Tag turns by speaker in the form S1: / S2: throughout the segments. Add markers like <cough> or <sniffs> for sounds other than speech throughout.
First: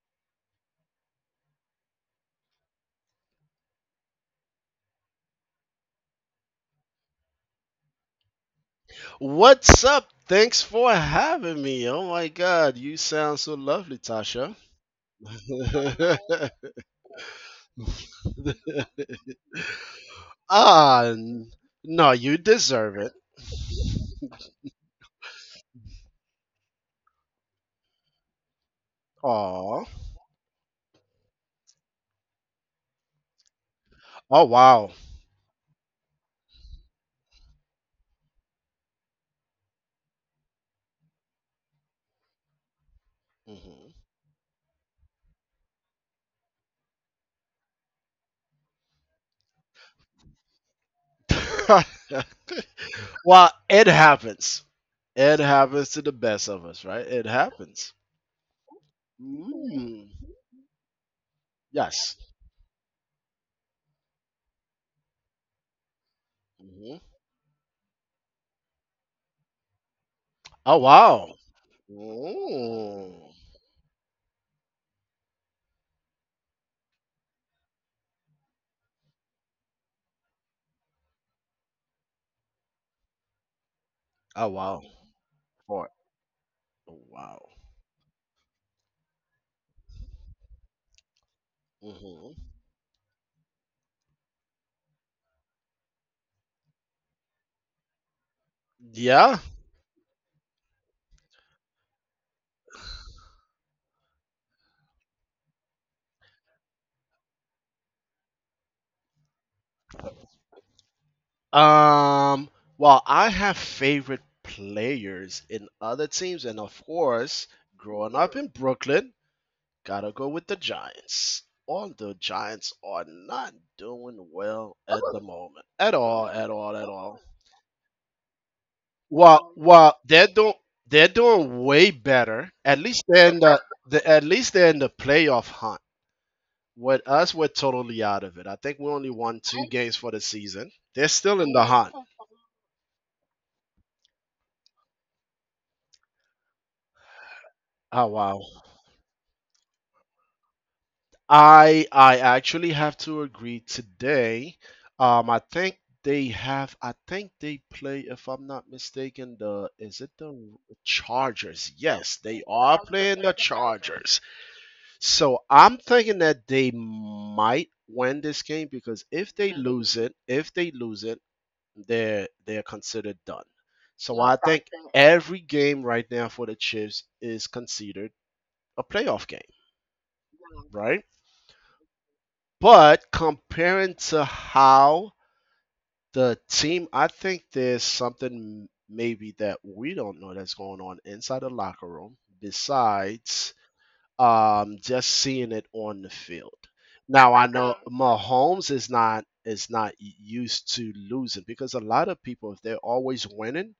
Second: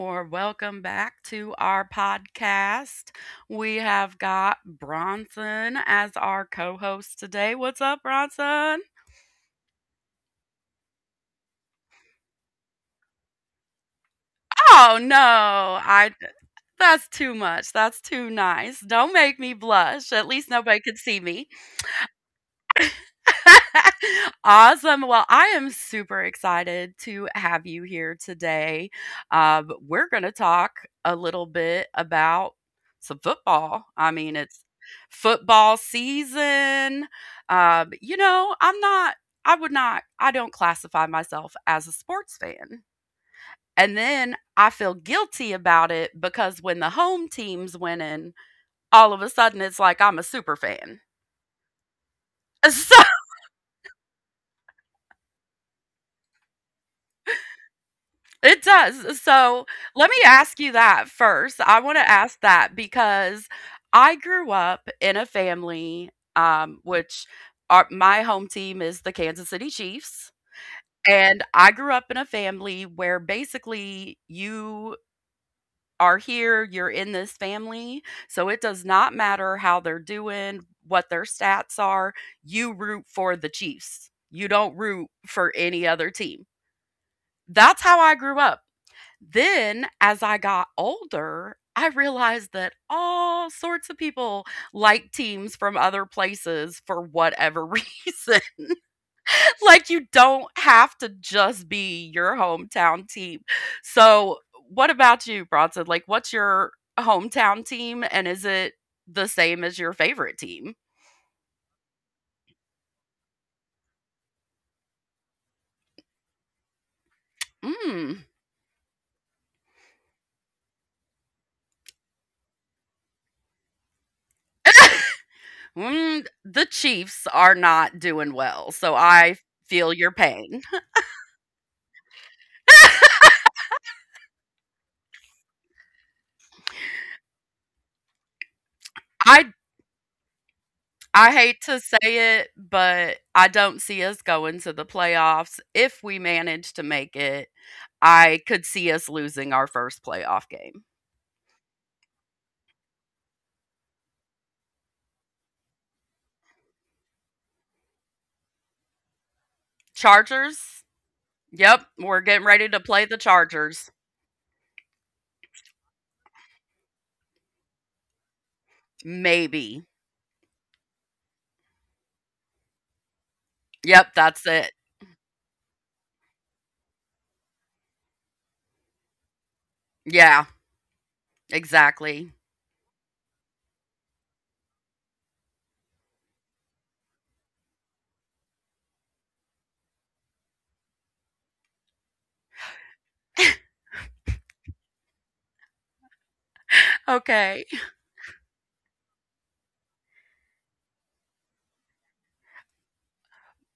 S1: or welcome back to our podcast. We have got Bronson as our co host today. What's up, Bronson?
S2: What's up? Thanks for having me. Oh my god, you sound so lovely, Tasha.
S1: Oh, no, I, that's too much. That's too nice.
S2: <laughs>
S1: Don't make me blush. At least nobody could
S2: ah,
S1: see me.
S2: n- no, you deserve it.
S1: <laughs> Awesome. Well, I am super excited to have you here today. Um,
S2: Aw.
S1: we're going to talk a little bit about some football. I mean,
S2: Oh,
S1: it's
S2: wow.
S1: football season. You know, I'm not, I would not, I don't classify myself as a sports fan. And then I feel guilty about it because when the home team's winning, all of a sudden it's like I'm a super fan.
S2: Mhm. <laughs>
S1: <laughs> So
S2: It happens. It happens to the best of us, right? It happens.
S1: it does. So
S2: Mm.
S1: let me ask you that first. I want to
S2: Yes.
S1: ask that because I grew up in a family, um,
S2: Mhm.
S1: which my home team is the Kansas City Chiefs.
S2: Oh, wow.
S1: And I grew up in a family where
S2: Mm.
S1: basically you are here, you're in this family. So it does not matter how they're doing, what their stats are. You root for the Chiefs,
S2: Oh,
S1: you don't
S2: wow.
S1: root for any
S2: For,
S1: other team.
S2: oh, wow.
S1: That's how I grew up. Then, as I got older, I
S2: Hmm.
S1: realized that all sorts of people like teams from other places for whatever <laughs> reason.
S2: Yeah.
S1: Like, you don't have to just be your hometown team. So, what about you, Bronson? Like, what's your hometown team, and is it the same as your favorite team?
S2: Um, well, I have favorite players in other teams, and of course, growing
S1: Mm.
S2: up in Brooklyn, gotta go with the Giants. Although Giants are not doing well at the moment, at all,
S1: Mm,
S2: at
S1: the
S2: all, at all.
S1: Chiefs are not doing well, so I
S2: Well,
S1: feel
S2: well,
S1: your
S2: they're doing
S1: pain.
S2: they're doing way better. At least they're in the at least they're in the playoff hunt. With us, we're totally out of it. I think we only won
S1: I
S2: two games for the season. They're
S1: I
S2: still in
S1: hate
S2: the
S1: to
S2: hunt.
S1: say it, but I don't see us going to the playoffs. If we manage to make it,
S2: Oh
S1: I
S2: wow.
S1: could see us losing our first playoff game.
S2: I actually have to agree today. I think they have. I think they play, if I'm not mistaken, the is it the
S1: Chargers?
S2: Chargers?
S1: Yep,
S2: Yes,
S1: we're
S2: they
S1: getting ready to
S2: are
S1: play the
S2: playing the
S1: Chargers.
S2: Chargers. So I'm thinking that they might win this game because
S1: Maybe.
S2: if they lose it, they're considered done.
S1: Yep,
S2: So I
S1: that's
S2: think
S1: it.
S2: every game right now for the Chiefs is considered a playoff game,
S1: Yeah,
S2: right?
S1: exactly. <laughs>
S2: But comparing to how the team, I think there's something maybe that we don't know that's going on inside the locker room besides just seeing it on the field. Now I
S1: Okay.
S2: know Mahomes is not used to losing because a lot of people if they're always winning,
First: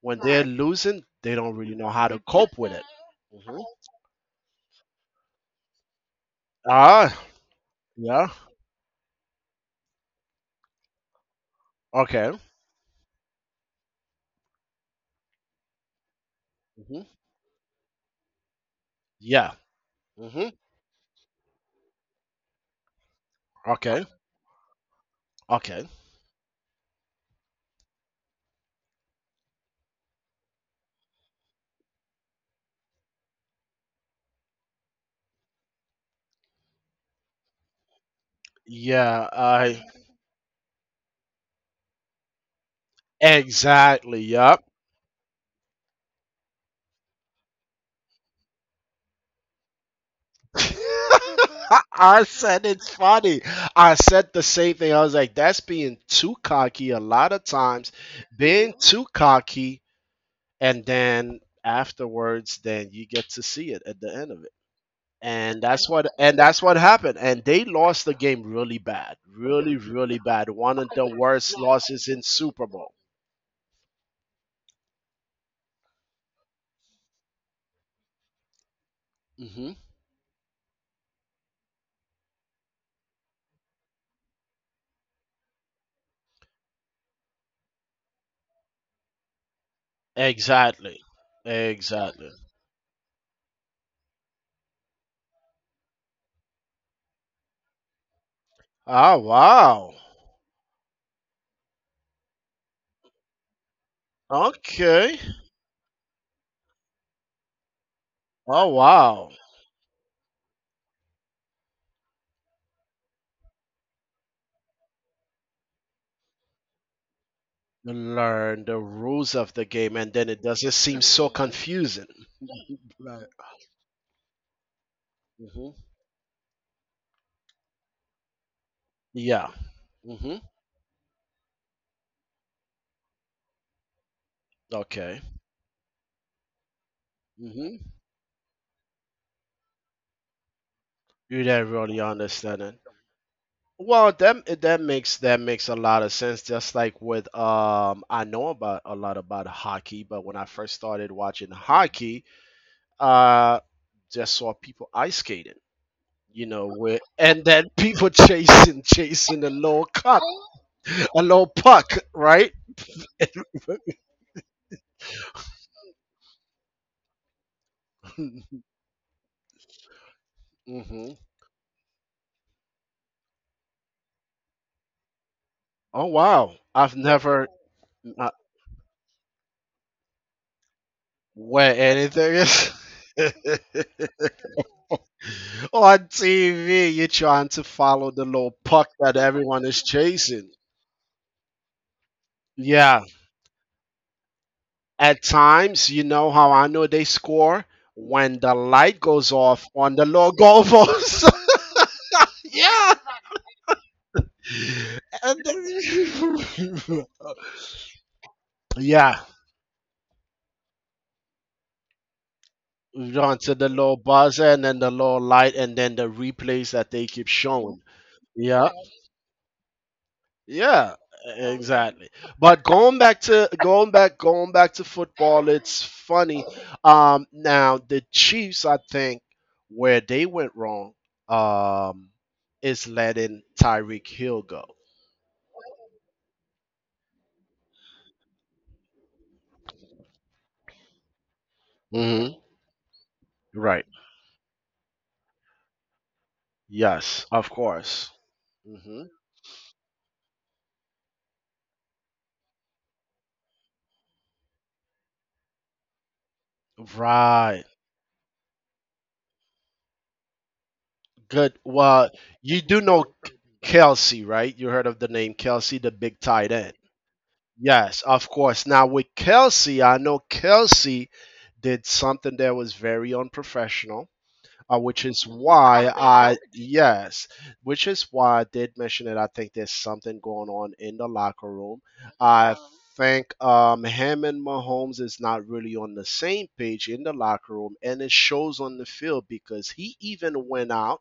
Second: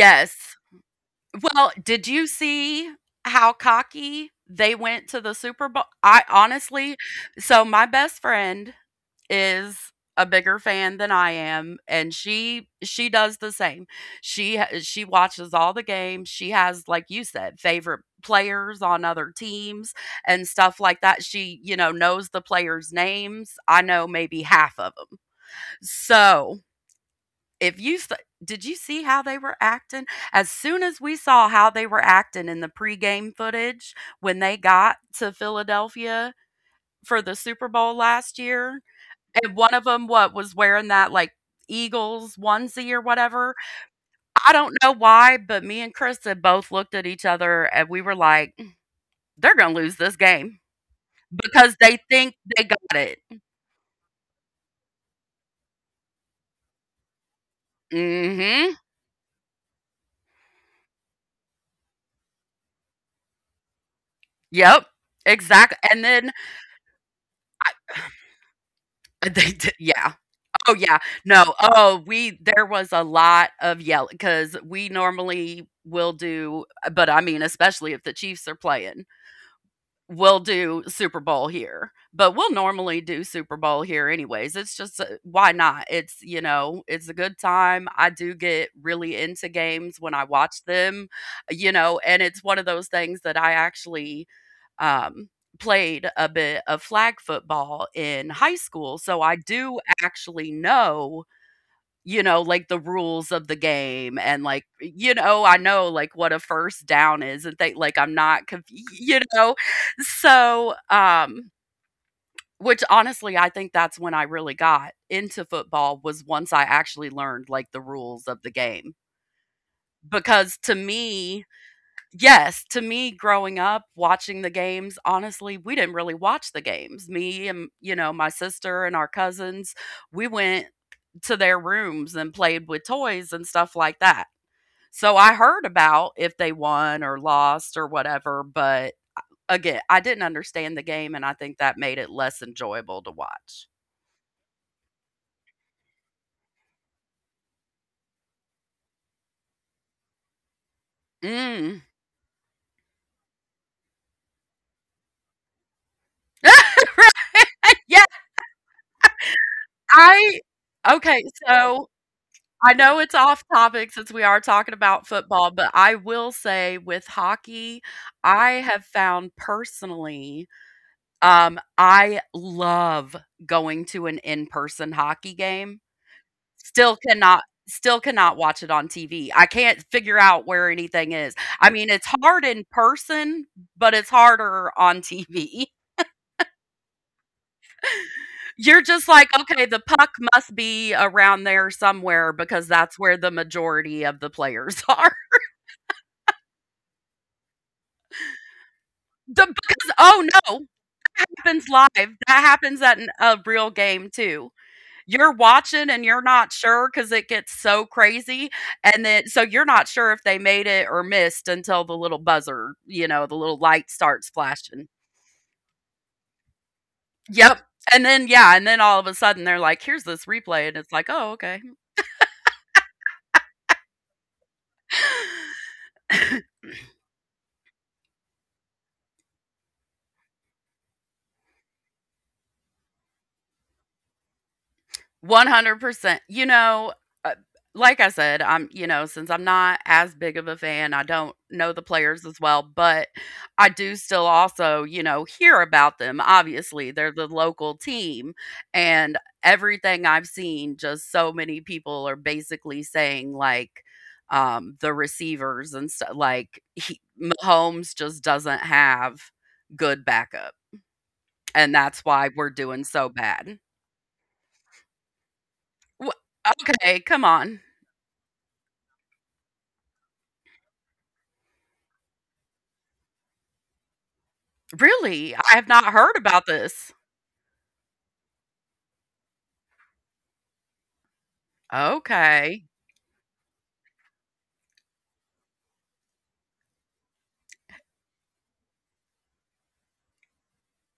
S2: when they're losing, they don't
S1: Well,
S2: really know how
S1: did
S2: to
S1: you
S2: cope with it.
S1: see how
S2: Hmm. <laughs>
S1: cocky they went to the Super Bowl? I honestly,
S2: Ah,
S1: so my best
S2: yeah.
S1: friend is a bigger fan than I am, and
S2: Okay.
S1: she does the same. She watches all the games. She has,
S2: Hmm.
S1: like you said, favorite players on other
S2: Yeah.
S1: teams and
S2: Hmm.
S1: stuff like that. She, you know, knows the players' names. I
S2: Okay.
S1: know maybe half of them.
S2: Okay.
S1: So, if you s- did you see how they were acting, as soon as we saw how they were acting in the pregame footage when they got to Philadelphia for the Super Bowl last year,
S2: Yeah,
S1: and one
S2: I
S1: of them, what, was wearing that, like, Eagles onesie or whatever.
S2: exactly.
S1: I
S2: Yup.
S1: don't know why, but me and Chris had both looked at each other and we were like, "Mm, they're gonna lose this game
S2: <laughs>
S1: because they
S2: I
S1: think they
S2: said
S1: got
S2: it's
S1: it."
S2: funny. I said the same thing. I was like, that's being too cocky a lot of times.
S1: Mm.
S2: Being
S1: Mhm.
S2: too cocky, and then afterwards, then you get to see it at the end of it.
S1: Yep.
S2: And
S1: Exactly.
S2: that's
S1: And
S2: what
S1: then
S2: and that's what happened. And they lost the game really bad.
S1: <laughs> they did,
S2: Really,
S1: yeah.
S2: really bad.
S1: Oh,
S2: One of
S1: yeah.
S2: the
S1: No.
S2: worst
S1: Oh,
S2: losses in
S1: we there
S2: Super
S1: was
S2: Bowl.
S1: a lot of yelling because we normally will do, but, I mean, especially if the Chiefs are playing,
S2: Hmm.
S1: we'll do Super Bowl here, but we'll normally do Super Bowl here anyways. It's just, why not? It's, you know, it's a good time. I do get really into games when I watch
S2: Exactly.
S1: them, you know, and
S2: Exactly.
S1: it's one of those things that I actually um played a bit of flag football in high school,
S2: Oh
S1: so I do
S2: wow.
S1: actually know, you know, like the rules of the game, and, like, you
S2: Okay.
S1: know, I know like what a first down is and think like I'm not conf-
S2: Oh
S1: you
S2: wow.
S1: know. So, which honestly I think that's when I really got into football, was once I actually learned like the rules of the
S2: Learn the
S1: game.
S2: rules of the game, and then it
S1: Because to
S2: doesn't seem so, mm,
S1: me,
S2: confusing.
S1: Yes, to me,
S2: Right.
S1: growing up, watching the games, honestly, we
S2: Hmm.
S1: didn't really watch the games. Me and, you know, my sister and our
S2: Yeah.
S1: cousins, we
S2: Hmm.
S1: went to their rooms and played with toys and stuff like that. So
S2: Okay.
S1: I heard about if they won or lost or
S2: Hmm.
S1: whatever, but again, I didn't understand the game, and I
S2: You
S1: think
S2: didn't
S1: that made
S2: really
S1: it less
S2: understand it.
S1: enjoyable to watch.
S2: Well, that makes a lot of sense. Just like with I know about a lot about hockey, but when I first started watching
S1: Mm. <laughs>
S2: hockey, uh, just saw people ice skating, you know, where and then
S1: Right, yeah,
S2: people <laughs> chasing the low cup.
S1: I
S2: A
S1: okay,
S2: little
S1: so
S2: puck, right?
S1: I know it's off topic since we are talking about football, but I will say with hockey, I
S2: <laughs>
S1: have found personally,
S2: Hmm.
S1: I love going to an in-person hockey game.
S2: Oh wow, I've
S1: Still cannot
S2: never
S1: still
S2: not
S1: cannot watch it on TV. I can't figure out where anything is. I
S2: where
S1: mean, it's
S2: anything
S1: hard in
S2: is.
S1: person, but
S2: <laughs>
S1: it's harder on TV. <laughs>
S2: On TV, you're trying to follow the little
S1: You're
S2: puck
S1: just like,
S2: that
S1: "Okay,
S2: everyone
S1: the
S2: is
S1: puck must
S2: chasing.
S1: be around there somewhere because that's
S2: Yeah,
S1: where the majority of the players <laughs> are."
S2: at times, you know how I know they score when the light goes
S1: The
S2: off
S1: because
S2: on the
S1: oh
S2: little
S1: no, that
S2: goalpost.
S1: happens live. That
S2: <laughs>
S1: happens
S2: Yeah.
S1: at a real game too. You're
S2: And
S1: watching and you're not sure because
S2: then
S1: it gets so crazy, and then
S2: <laughs> yeah.
S1: so you're not sure if they made it or missed until the little buzzer, you know, the
S2: Down
S1: little
S2: to the
S1: light
S2: low
S1: starts
S2: buzzer and
S1: flashing.
S2: then the low light and then the replays that they keep
S1: Yep,
S2: showing.
S1: and
S2: Yeah,
S1: then all of a sudden they're like, "Here's this replay," and it's
S2: yeah,
S1: like, "Oh, okay."
S2: exactly. But going back going back to football, it's funny. Now the Chiefs, I think, where they went wrong, um, is letting Tyreek Hill go.
S1: 100%. You know, uh, like I said, I'm, you know, since I'm not as big of a fan, I don't know the players
S2: Hmm.
S1: as well, but I
S2: Right.
S1: do still also, you know, hear about them. Obviously, they're
S2: Yes,
S1: the
S2: of
S1: local
S2: course.
S1: team.
S2: Hmm.
S1: And everything I've seen, just so many people are basically saying, like, the receivers and stuff, like, he,
S2: Right.
S1: Mahomes just doesn't have good backup.
S2: Good.
S1: And that's
S2: Well,
S1: why we're
S2: you do
S1: doing
S2: know
S1: so bad.
S2: Kelsey, right? You heard of the name Kelsey, the big
S1: Wh-
S2: tight end.
S1: Okay, come on.
S2: Yes, of course. Now with Kelsey, I know Kelsey did something that was very unprofessional, uh, which is
S1: Really? I have
S2: why
S1: not heard
S2: I
S1: about this.
S2: yes, which is why I did mention it. I think there's something going on in the locker room. I
S1: Okay.
S2: think him and Mahomes is not really on the same page in the locker room, and it shows on the field because he even went out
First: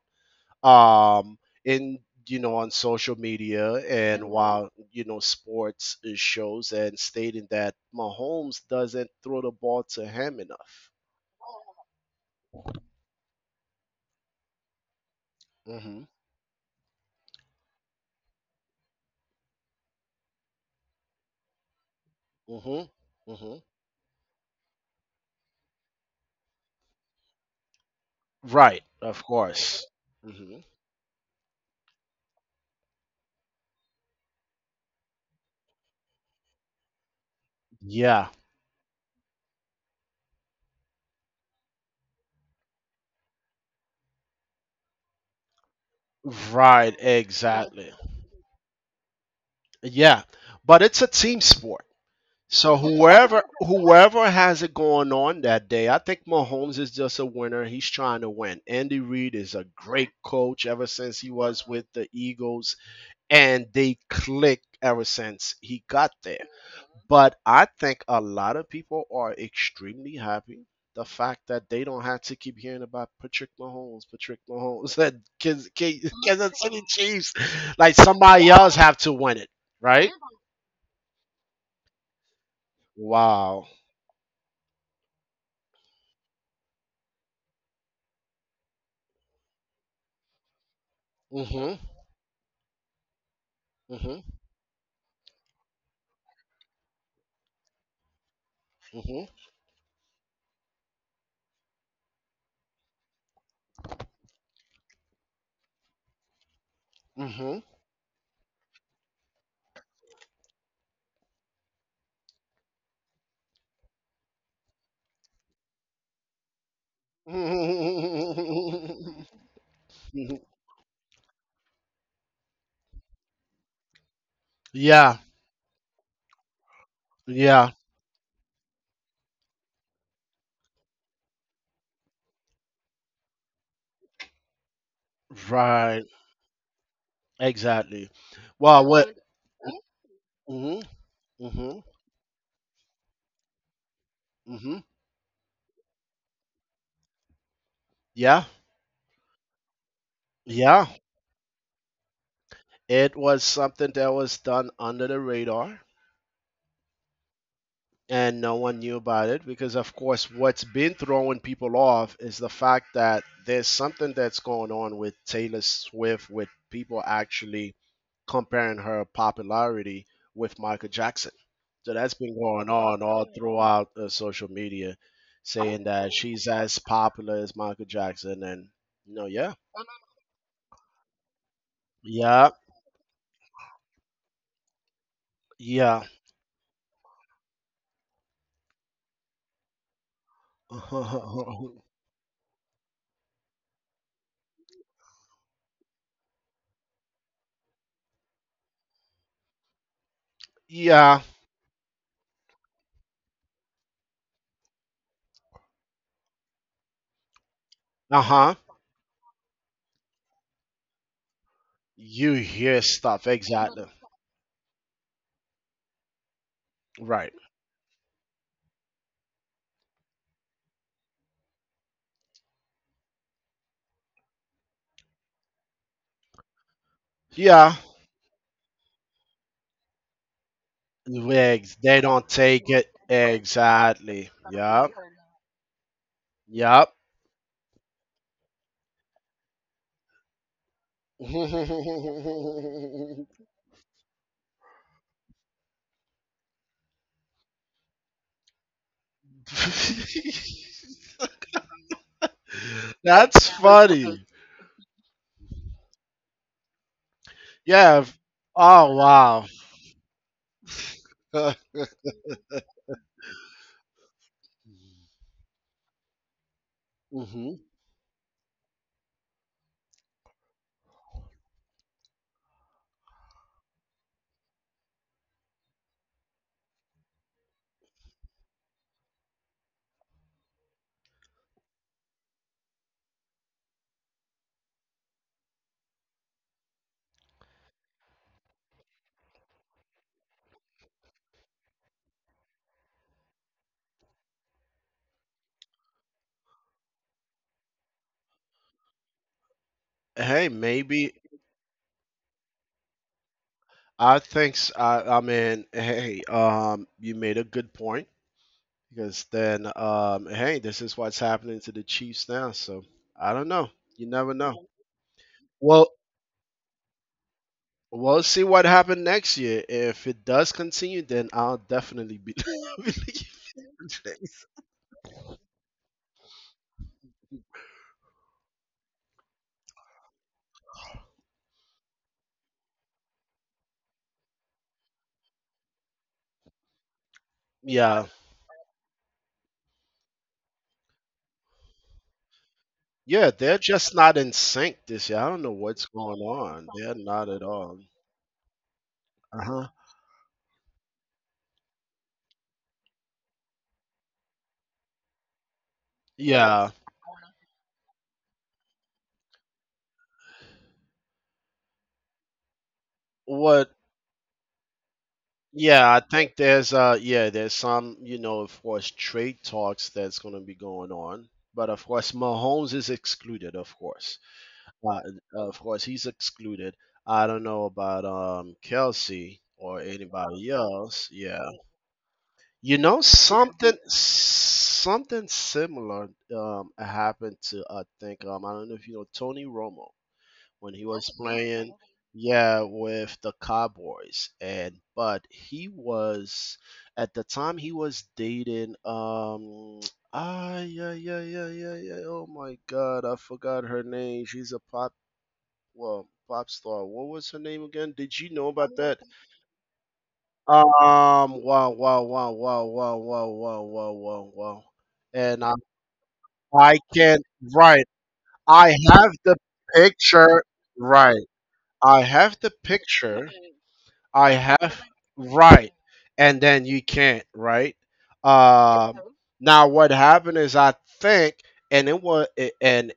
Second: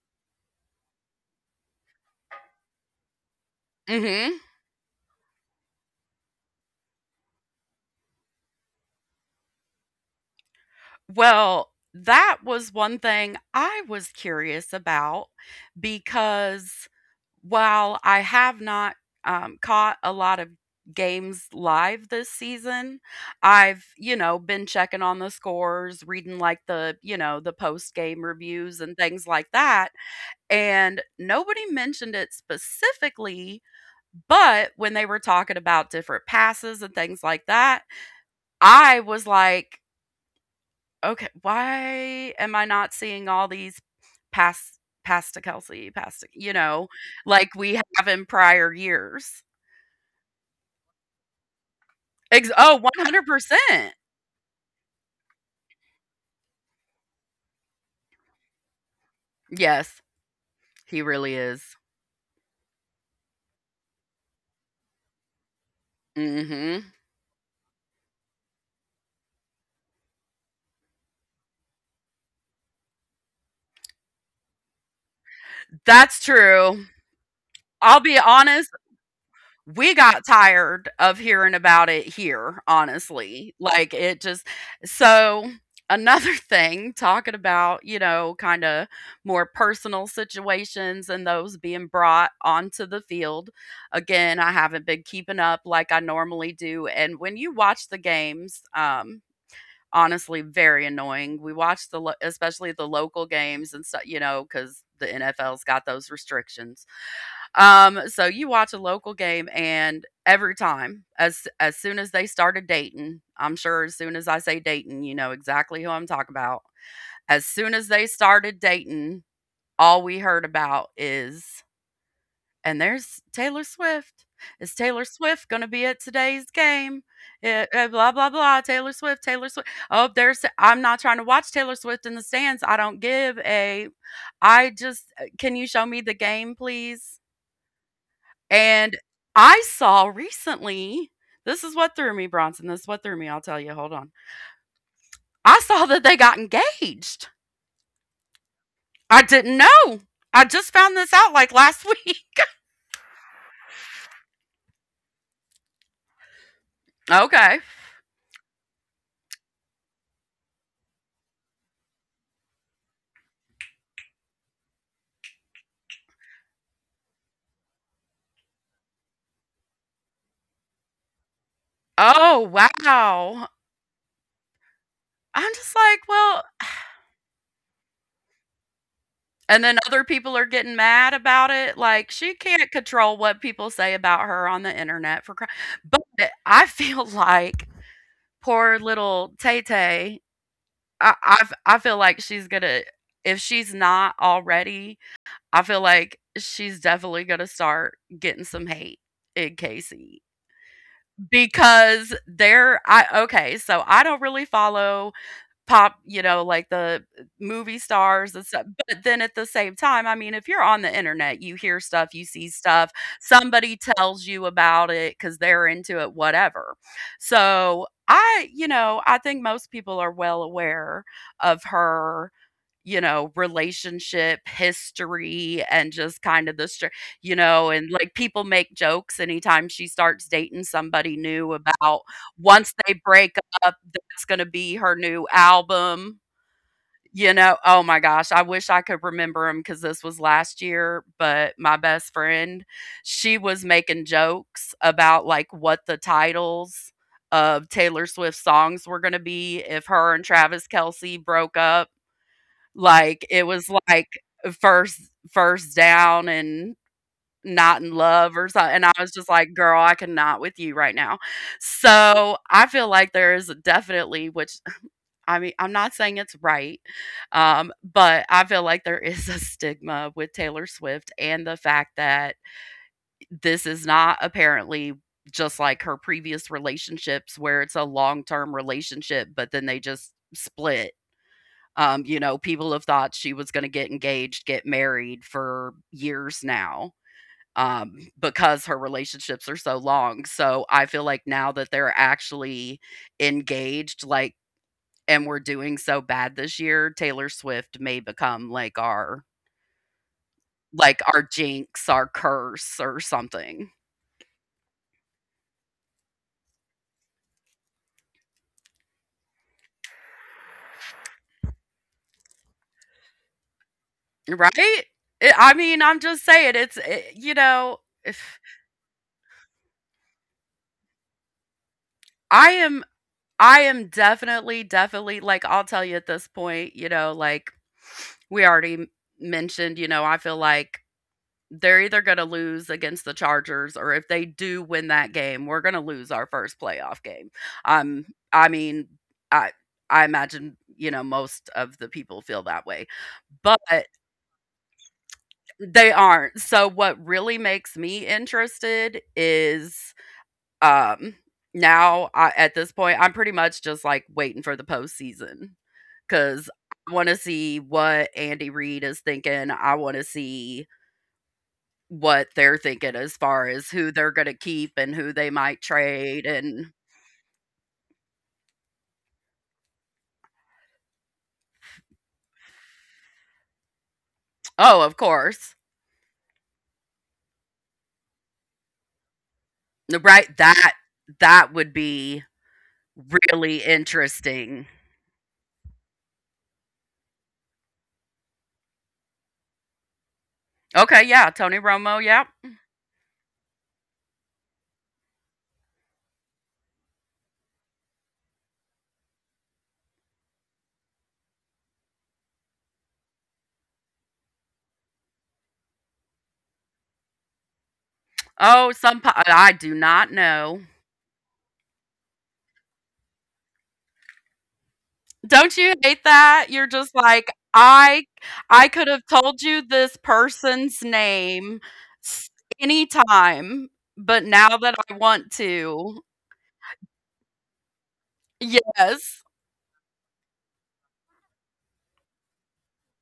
S2: um in you know on social media and
S1: Mhm.
S2: while you know sports shows and stating that Mahomes doesn't throw the ball to him enough.
S1: Well, that was one thing I was curious about
S2: Mhm.
S1: because while I have not, caught a lot of games live this
S2: Mhm.
S1: season,
S2: Mhm.
S1: I've, you know, been checking on the scores, reading, like, the you know, the post-game reviews
S2: Right,
S1: and
S2: of
S1: things like
S2: course.
S1: that,
S2: Mhm.
S1: and nobody mentioned it specifically, but when they were talking about different passes and things like that,
S2: Yeah.
S1: I was like, okay, why am I not seeing all these pass pass to Kelsey, pass to, you know,
S2: Right,
S1: like we
S2: exactly.
S1: have in prior years?
S2: Yeah. But it's a team sport.
S1: Oh,
S2: So whoever
S1: 100%.
S2: whoever has it going on that day, I think Mahomes is just a winner. He's trying to win. Andy Reid is a
S1: Yes,
S2: great coach ever
S1: he
S2: since he
S1: really
S2: was
S1: is.
S2: with the Eagles, and they clicked ever since he got there.
S1: Mhm.
S2: But I think a lot of people are extremely happy the fact that they don't have to keep hearing about Patrick Mahomes, Patrick Mahomes, <laughs> and Kansas
S1: That's
S2: Kansas City
S1: true.
S2: Chiefs, like
S1: I'll be
S2: somebody
S1: honest,
S2: else have to win it,
S1: we
S2: right?
S1: got tired of hearing about it here, honestly.
S2: Wow.
S1: Like, it just, so, another <laughs> thing, talking about, you know, kinda more personal situations and those
S2: Mhm.
S1: being brought onto the field.
S2: Mhm.
S1: Again, I haven't been keeping up like I normally do, and when you watch the games,
S2: Mhm.
S1: honestly, very annoying. We watch the lo especially the local games and stuff, you know, because the NFL's got those restrictions.
S2: Mm-hmm.
S1: So you watch a local game, and every time, as soon as they started dating, I'm sure as soon as I say dating, you know exactly who I'm talking about. As soon as they started dating, all we heard about is, and there's Taylor Swift.
S2: <laughs>
S1: Is Taylor
S2: Yeah.
S1: Swift going to be at today's game? Eh,
S2: Yeah.
S1: eh, blah blah blah. Taylor Swift. Taylor Swift. Oh, there's. I'm not trying to watch Taylor Swift in the stands. I don't give a. I just. Can you show me
S2: Right.
S1: the game, please?
S2: Exactly. Well,
S1: And
S2: what?
S1: I saw
S2: Mm-hmm.
S1: recently, this is
S2: Mm-hmm.
S1: what threw me, Bronson. This is what threw me. I'll tell you. Hold on.
S2: Mm-hmm.
S1: I saw that they got engaged.
S2: Yeah.
S1: I didn't know. I just
S2: Yeah.
S1: found this out like last week. <laughs>
S2: It was something that was done under the radar,
S1: Okay.
S2: and no one knew about it because of course what's been throwing people off is the fact that there's something that's going on with Taylor Swift with people actually comparing her popularity with Michael Jackson. So that's been
S1: Oh,
S2: going on all
S1: wow.
S2: throughout social media
S1: I'm just
S2: saying
S1: like,
S2: that
S1: well,
S2: she's as popular as Michael Jackson and you know yeah.
S1: and then other people are getting mad about it. Like, she
S2: Yeah,
S1: can't control what people say about her on the internet for crying. But
S2: yeah.
S1: I feel <laughs> like poor little Tay Tay, I
S2: <laughs>
S1: feel like she's gonna, if she's not already, I feel like she's definitely gonna start getting some hate in Casey,
S2: Yeah,
S1: because they're, I okay, so I don't really follow pop, you know, like the movie stars and
S2: uh-huh.
S1: stuff. But then at the same time, I mean, if you're on the internet, you hear stuff, you
S2: You
S1: see
S2: hear
S1: stuff,
S2: stuff
S1: somebody
S2: exactly.
S1: tells you about it because they're into it, whatever.
S2: Right.
S1: So I, you know, I think most people are well aware of her, you know, relationship history and just kind of the str you know,
S2: Yeah,
S1: and, like, people make jokes anytime she starts dating somebody new
S2: eggs.
S1: about
S2: They don't
S1: once
S2: take
S1: they
S2: it.
S1: break up, that's
S2: Exactly.
S1: gonna be her
S2: Yep.
S1: new album,
S2: Yep.
S1: you know? Oh my gosh, I wish I could remember him because this was last year, but my best friend, she
S2: <laughs>
S1: was making jokes about, like, what the titles of Taylor Swift songs were gonna be if her and Travis Kelsey broke up. Like, it
S2: That's
S1: was like
S2: funny.
S1: first first down and not in
S2: Yeah.
S1: love or something, and I
S2: Oh
S1: was just
S2: wow.
S1: like, "Girl, I cannot with you right now."
S2: <laughs>
S1: So, I feel like there is definitely, which I mean, I'm not saying it's right,
S2: Hmm.
S1: but I feel like there <laughs> is a stigma with Taylor Swift and the fact that this is not, apparently, just like her previous relationships where it's a long-term relationship, but then they just split. You know, people have thought she was going to get engaged, get married for years now, because her relationships are so long. So I feel like now that they're actually engaged, like, and we're doing so bad this year, Taylor Swift may become
S2: Hey,
S1: like
S2: maybe
S1: our jinx, our curse, or something,
S2: I, mean, hey, you made a good point because then, hey, this is what's happening to the Chiefs now. So I don't know. You never
S1: right?
S2: know.
S1: I mean,
S2: Well,
S1: I'm just saying, it's <sighs>
S2: we'll
S1: if
S2: see what happened next year. If it does continue, then I'll definitely be.
S1: I
S2: <laughs>
S1: am
S2: Be leaving.
S1: I am definitely, definitely like I'll tell you at this point, you know, like we already mentioned, you know, I feel like they're either going to lose against the Chargers or if they do win that game, we're going to lose our first playoff game. Um
S2: Yeah,
S1: I mean, I I imagine, you know, most of the people feel that way.
S2: yeah,
S1: But
S2: they're just not in sync this year. I don't know
S1: they
S2: what's going
S1: aren't. So
S2: on.
S1: what
S2: They're
S1: really
S2: not at
S1: makes
S2: all.
S1: me interested
S2: Uh huh.
S1: is um, now at this point, I'm pretty much just like waiting for the postseason because
S2: Yeah.
S1: I want to see what Andy Reid is thinking. I want to see what they're thinking as far as
S2: What?
S1: who they're going to keep and who they might
S2: Yeah, I
S1: trade.
S2: think
S1: And
S2: there's there's some you know of course trade talks that's going to be going on, but of course Mahomes is excluded.
S1: oh, of
S2: Uh,
S1: course,
S2: of course he's excluded. I don't know about Kelsey or
S1: right,
S2: anybody
S1: that
S2: else.
S1: that
S2: Yeah.
S1: would be
S2: You know
S1: really
S2: something
S1: interesting.
S2: something similar happened to I think I don't know if you know Tony Romo when he
S1: Okay,
S2: was
S1: yeah, Tony
S2: playing
S1: Romo, yep.
S2: yeah with the Cowboys and but he was at the time he was dating <tsk> yeah oh my god I forgot her name she's a pop star what was her name again did you know
S1: Oh,
S2: about
S1: some
S2: that.
S1: po- I do not know.
S2: um, wow, wow, wow, wow, wow, wow, wow, wow, wow, wow. And
S1: Don't you hate that? You're
S2: I
S1: just
S2: can,
S1: like,
S2: right.
S1: I
S2: I
S1: could have
S2: have
S1: told
S2: the
S1: you this
S2: picture,
S1: person's
S2: right.
S1: name
S2: I
S1: s
S2: have the picture.
S1: anytime, but
S2: I
S1: now that
S2: have
S1: I want
S2: right,
S1: to."
S2: and then you can't right. Um,
S1: Yes.
S2: Now what happened is I think, and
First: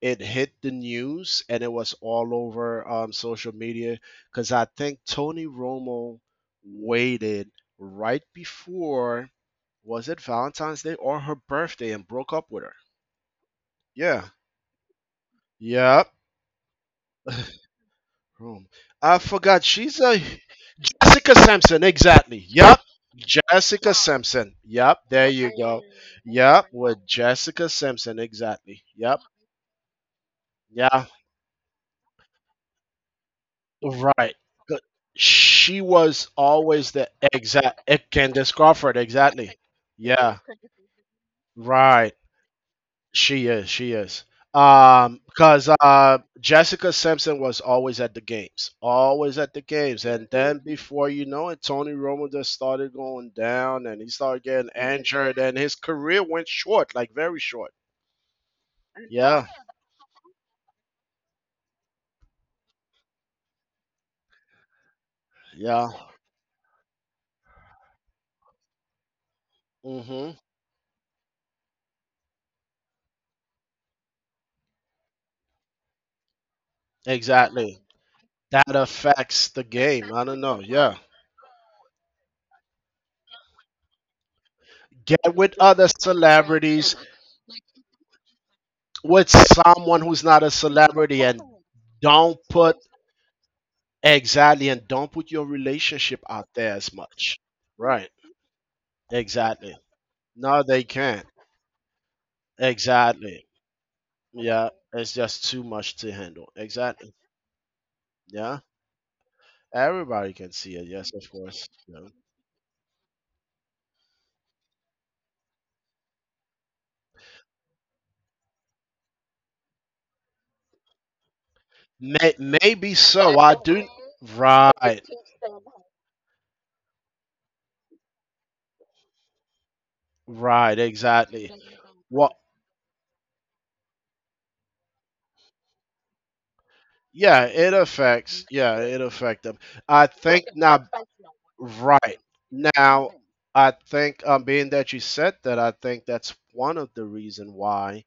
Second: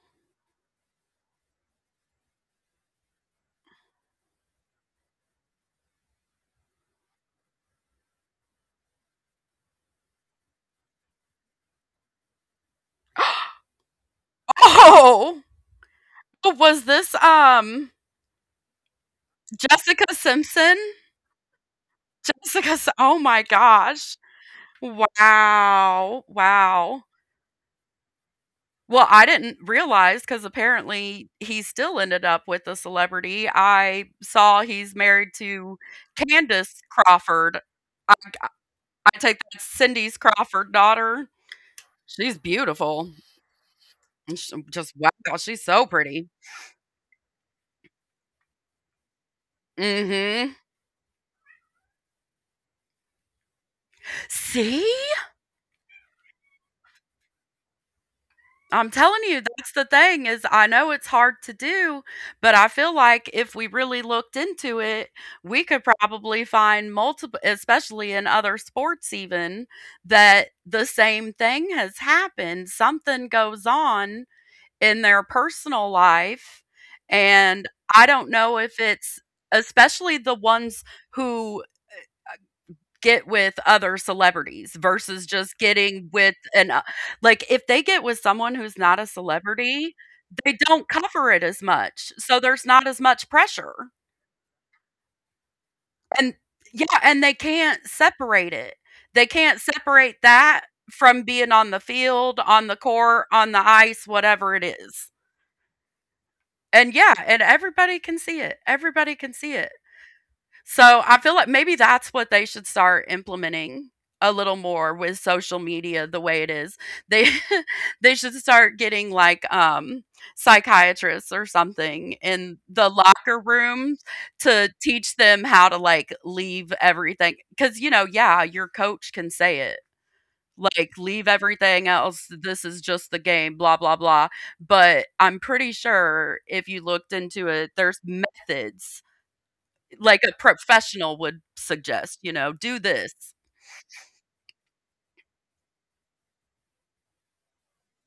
S2: it hit the news, and it was all over social media because I think Tony Romo waited right before was it Valentine's Day or her birthday and broke up with her. Yeah.
S1: Oh!
S2: Yep.
S1: Was this,
S2: <laughs> Rome. I forgot. She's
S1: Jessica
S2: a
S1: Simpson?
S2: Jessica Simpson. Exactly.
S1: Jessica
S2: Yep.
S1: Si oh my
S2: Jessica
S1: gosh.
S2: Simpson. Yep. There you go.
S1: Wow,
S2: Yep. With
S1: wow.
S2: Jessica Simpson. Exactly.
S1: Well,
S2: Yep.
S1: I didn't realize because
S2: Yeah.
S1: apparently he still ended up with a celebrity. I
S2: Right.
S1: saw
S2: Good.
S1: he's married to
S2: She was
S1: Candace
S2: always the
S1: Crawford.
S2: exact
S1: I,
S2: Candace Crawford.
S1: I take
S2: Exactly.
S1: that Cindy's
S2: Yeah.
S1: Crawford daughter.
S2: Right.
S1: She's beautiful.
S2: She is. She is.
S1: And sh- just wow, she's
S2: Because
S1: so pretty.
S2: Jessica Simpson was always at the games, always at the games, and
S1: Mm-hmm.
S2: then before you know it, Tony Romo just started going down, and he started getting
S1: See?
S2: injured, and his career went short, like very short.
S1: I'm telling you,
S2: Yeah,
S1: that's the thing is I know it's hard to do, but I feel like if we really looked into it, we could
S2: yeah.
S1: probably find multiple especially in other sports even
S2: Mhm.
S1: that the same thing has happened. Something goes on in their personal life, and
S2: Exactly.
S1: I don't know
S2: That
S1: if it's
S2: affects the game.
S1: especially
S2: I
S1: the
S2: don't know.
S1: ones
S2: Yeah.
S1: who get with other celebrities versus
S2: Get with
S1: just
S2: other
S1: getting with an
S2: celebrities,
S1: like, if they get with someone who's not a
S2: with
S1: celebrity,
S2: someone who's not a
S1: they don't
S2: celebrity,
S1: cover
S2: and
S1: it as much,
S2: don't
S1: so there's
S2: put
S1: not as much pressure,
S2: exactly, and don't put your relationship
S1: and
S2: out there
S1: yeah,
S2: as
S1: and they
S2: much.
S1: can't
S2: Right.
S1: separate it. They can't
S2: Exactly.
S1: separate
S2: No,
S1: that
S2: they
S1: from
S2: can't.
S1: being on the field, on the court,
S2: Exactly.
S1: on the ice, whatever it
S2: Yeah,
S1: is,
S2: it's just too much to handle.
S1: and
S2: Exactly.
S1: yeah, and everybody can see it,
S2: Yeah.
S1: everybody can see it.
S2: Everybody can see it.
S1: So
S2: Yes,
S1: I
S2: of
S1: feel like
S2: course.
S1: maybe
S2: Yeah.
S1: that's what they should start implementing a little more with social media the way it is. They <laughs> they should start getting like psychiatrists or something
S2: May-
S1: in the
S2: maybe so.
S1: locker
S2: I do.
S1: room
S2: Right.
S1: to teach them how to like leave everything cuz you know, yeah, your coach can say it.
S2: Right.
S1: Like leave
S2: Exactly.
S1: everything else. This is just the game, blah blah blah. But I'm pretty sure if you looked
S2: Yeah,
S1: into it,
S2: it
S1: there's
S2: affects. Yeah, it
S1: methods
S2: affect them. I
S1: like a
S2: think now,
S1: professional would
S2: right
S1: suggest, you know, do
S2: now,
S1: this.
S2: I think being that you said that, I think that's one of the reason why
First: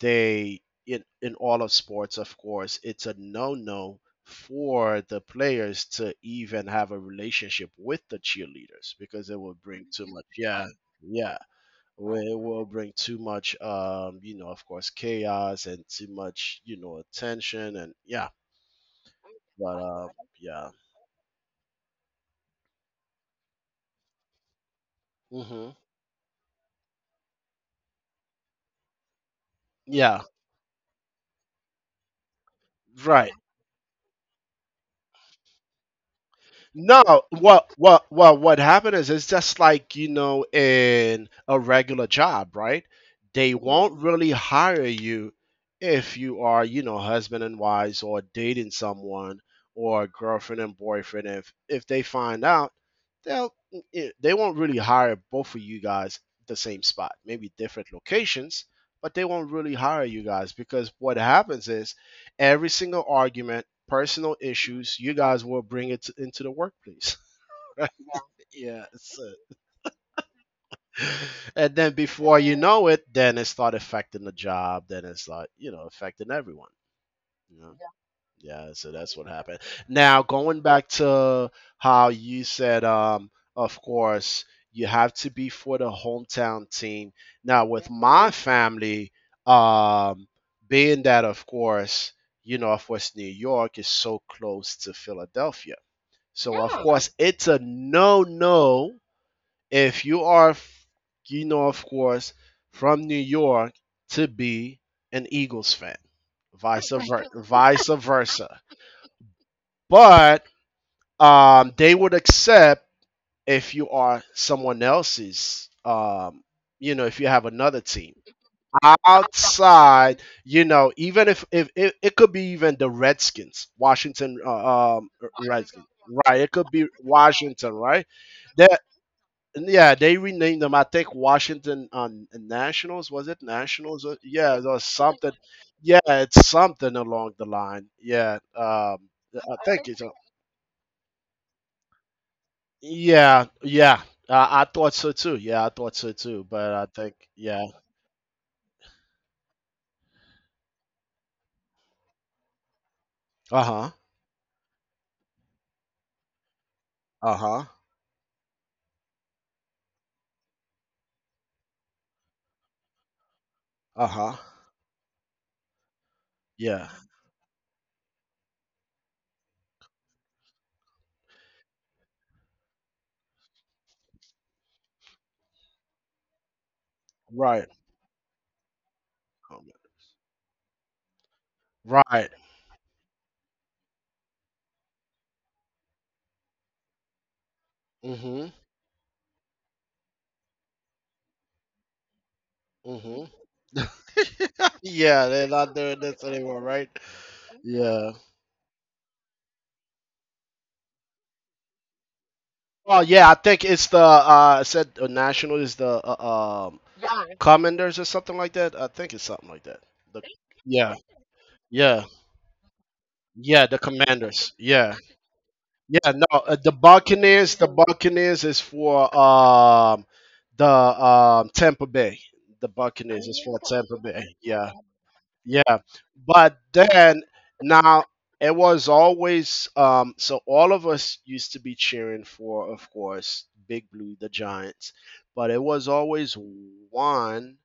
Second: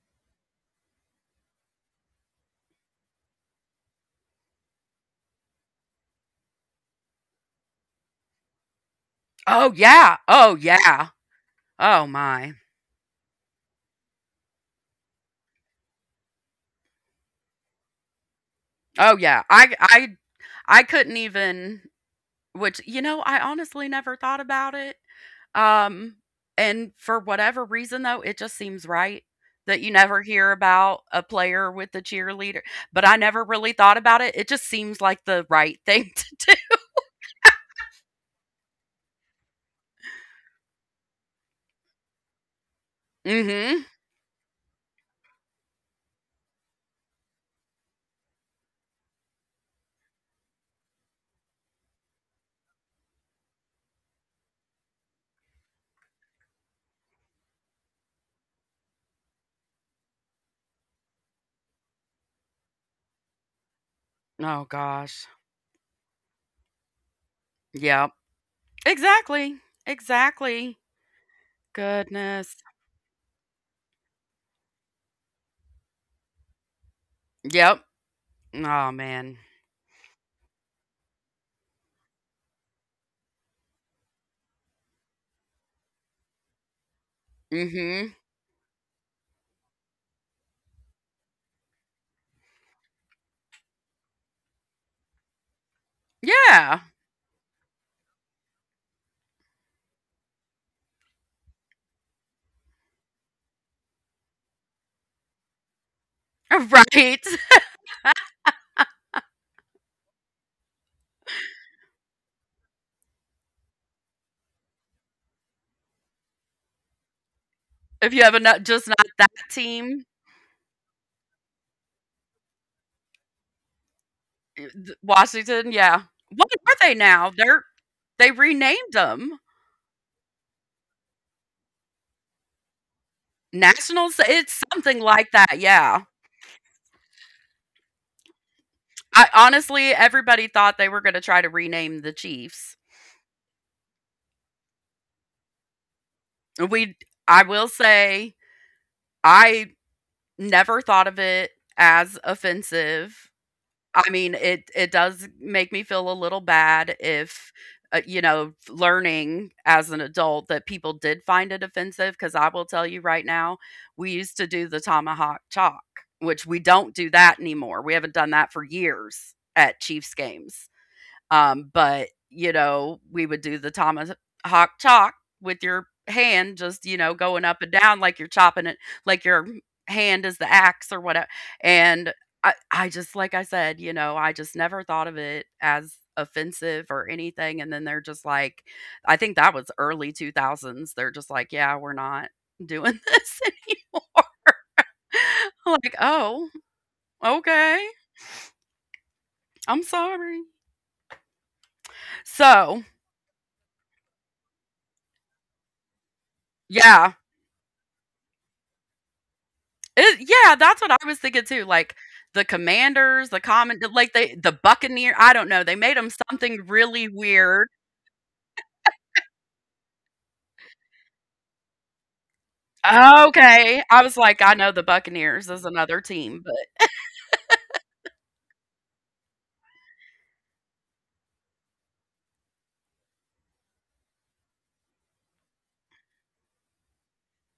S2: they in all of sports, of course, it's a no-no for the players to even have a relationship with the cheerleaders because it will
S1: Oh,
S2: bring too
S1: yeah.
S2: much.
S1: Oh,
S2: Yeah,
S1: yeah.
S2: yeah.
S1: Oh,
S2: Where it
S1: my.
S2: will bring too much, you know, of course, chaos and too much, you know, attention and yeah.
S1: Oh, yeah.
S2: But yeah,
S1: I couldn't even which you know, I honestly never thought about it,
S2: hmm
S1: um, and for whatever reason, though, it just seems right that you never
S2: yeah,
S1: hear about a player with a cheerleader, but I
S2: right.
S1: never really thought about it. It just seems like the right thing <laughs> to
S2: No, what happened is it's just like, you know, in a regular job, right?
S1: do.
S2: They
S1: Mhm.
S2: won't really hire you if you are, you know, husband and wives or dating someone or girlfriend and boyfriend. If they find out, they'll they won't really hire both of you guys the same spot, maybe different locations, but they won't really hire you guys because what happens is every single argument personal
S1: Oh
S2: issues, you
S1: gosh.
S2: guys will bring into the workplace. <laughs> Right?
S1: Yeah.
S2: Yeah. So,
S1: Exactly. Exactly.
S2: and then before you
S1: Goodness.
S2: know it, then it start affecting the job. Then it's like you know affecting everyone. You know?
S1: Yep.
S2: Yeah. So
S1: Oh
S2: that's what
S1: man.
S2: happened. Now going back to how you said, of course you have to be for the hometown team. Now with
S1: Mhm.
S2: my family, um, being that of course New York is so close to Philadelphia. So of
S1: Yeah.
S2: course it's a no no if you are you know of course from New York to be an Eagles fan.
S1: <laughs>
S2: Vice
S1: Right.
S2: versa, <laughs> vice versa. But they would accept if you are someone else's you know if you have another team
S1: If you have enough, just not that team,
S2: outside, you know, even if it could be even the redskins, washington,
S1: th- Washington.
S2: redskins,
S1: Yeah.
S2: right, it
S1: What
S2: could
S1: are
S2: be
S1: they now? They're
S2: washington, right,
S1: they
S2: they,
S1: renamed them
S2: yeah, they renamed them. I think Washington on Nationals. Was it Nationals?
S1: Nationals.
S2: Yeah,
S1: It's
S2: or
S1: something
S2: something.
S1: like that.
S2: Yeah,
S1: Yeah.
S2: it's something along the line. Yeah,
S1: I
S2: I think
S1: honestly,
S2: it's. A,
S1: everybody thought they were going to try to rename the Chiefs.
S2: yeah, yeah. I thought so too. Yeah, I thought so too. But I
S1: We.
S2: think
S1: I
S2: yeah.
S1: will say, I never thought of it as offensive.
S2: Uh huh.
S1: I mean, it does make me feel a little bad
S2: Uh
S1: if,
S2: huh.
S1: you know, learning as an adult that people did find it offensive. Because I will tell you right now,
S2: Uh
S1: we
S2: huh.
S1: used to do the tomahawk chalk, which we
S2: Yeah.
S1: don't do that anymore. We haven't done that for years at Chiefs games. But, you know, we would do the tomahawk chalk with your hand just, you know, going up
S2: Right.
S1: and down like you're chopping it, like your
S2: Um,
S1: hand is the axe or whatever. And
S2: Right.
S1: I just, like I said, you know, I just never thought of it as offensive or anything. And then they're just
S2: Mhm.
S1: like, I think that was early 2000s. They're just like, yeah, we're not doing <laughs>
S2: Mhm.
S1: this anymore.
S2: <laughs> Yeah, they're
S1: <laughs>
S2: not doing
S1: Like,
S2: this
S1: oh,
S2: anymore, right?
S1: okay.
S2: Yeah.
S1: I'm sorry. So,
S2: Well, yeah, I think it's the I said national is the
S1: yeah,
S2: Commanders or something like that. I think it's something like that. The,
S1: it yeah, that's
S2: yeah,
S1: what I was thinking too, like,
S2: yeah,
S1: the Commanders, the
S2: yeah. The
S1: Common like, they
S2: Commanders.
S1: the
S2: Yeah,
S1: Buccaneer I don't know, they made
S2: yeah.
S1: them
S2: No, the
S1: something really
S2: Buccaneers. The
S1: weird.
S2: Buccaneers is for the Tampa Bay. The Buccaneers is for
S1: Okay,
S2: Tampa
S1: I was
S2: Bay.
S1: like, I
S2: Yeah.
S1: know the Buccaneers is
S2: Yeah,
S1: another team,
S2: but
S1: but
S2: then now it was always so all of us used to be cheering for, of course, Big Blue, the Giants, but it was always one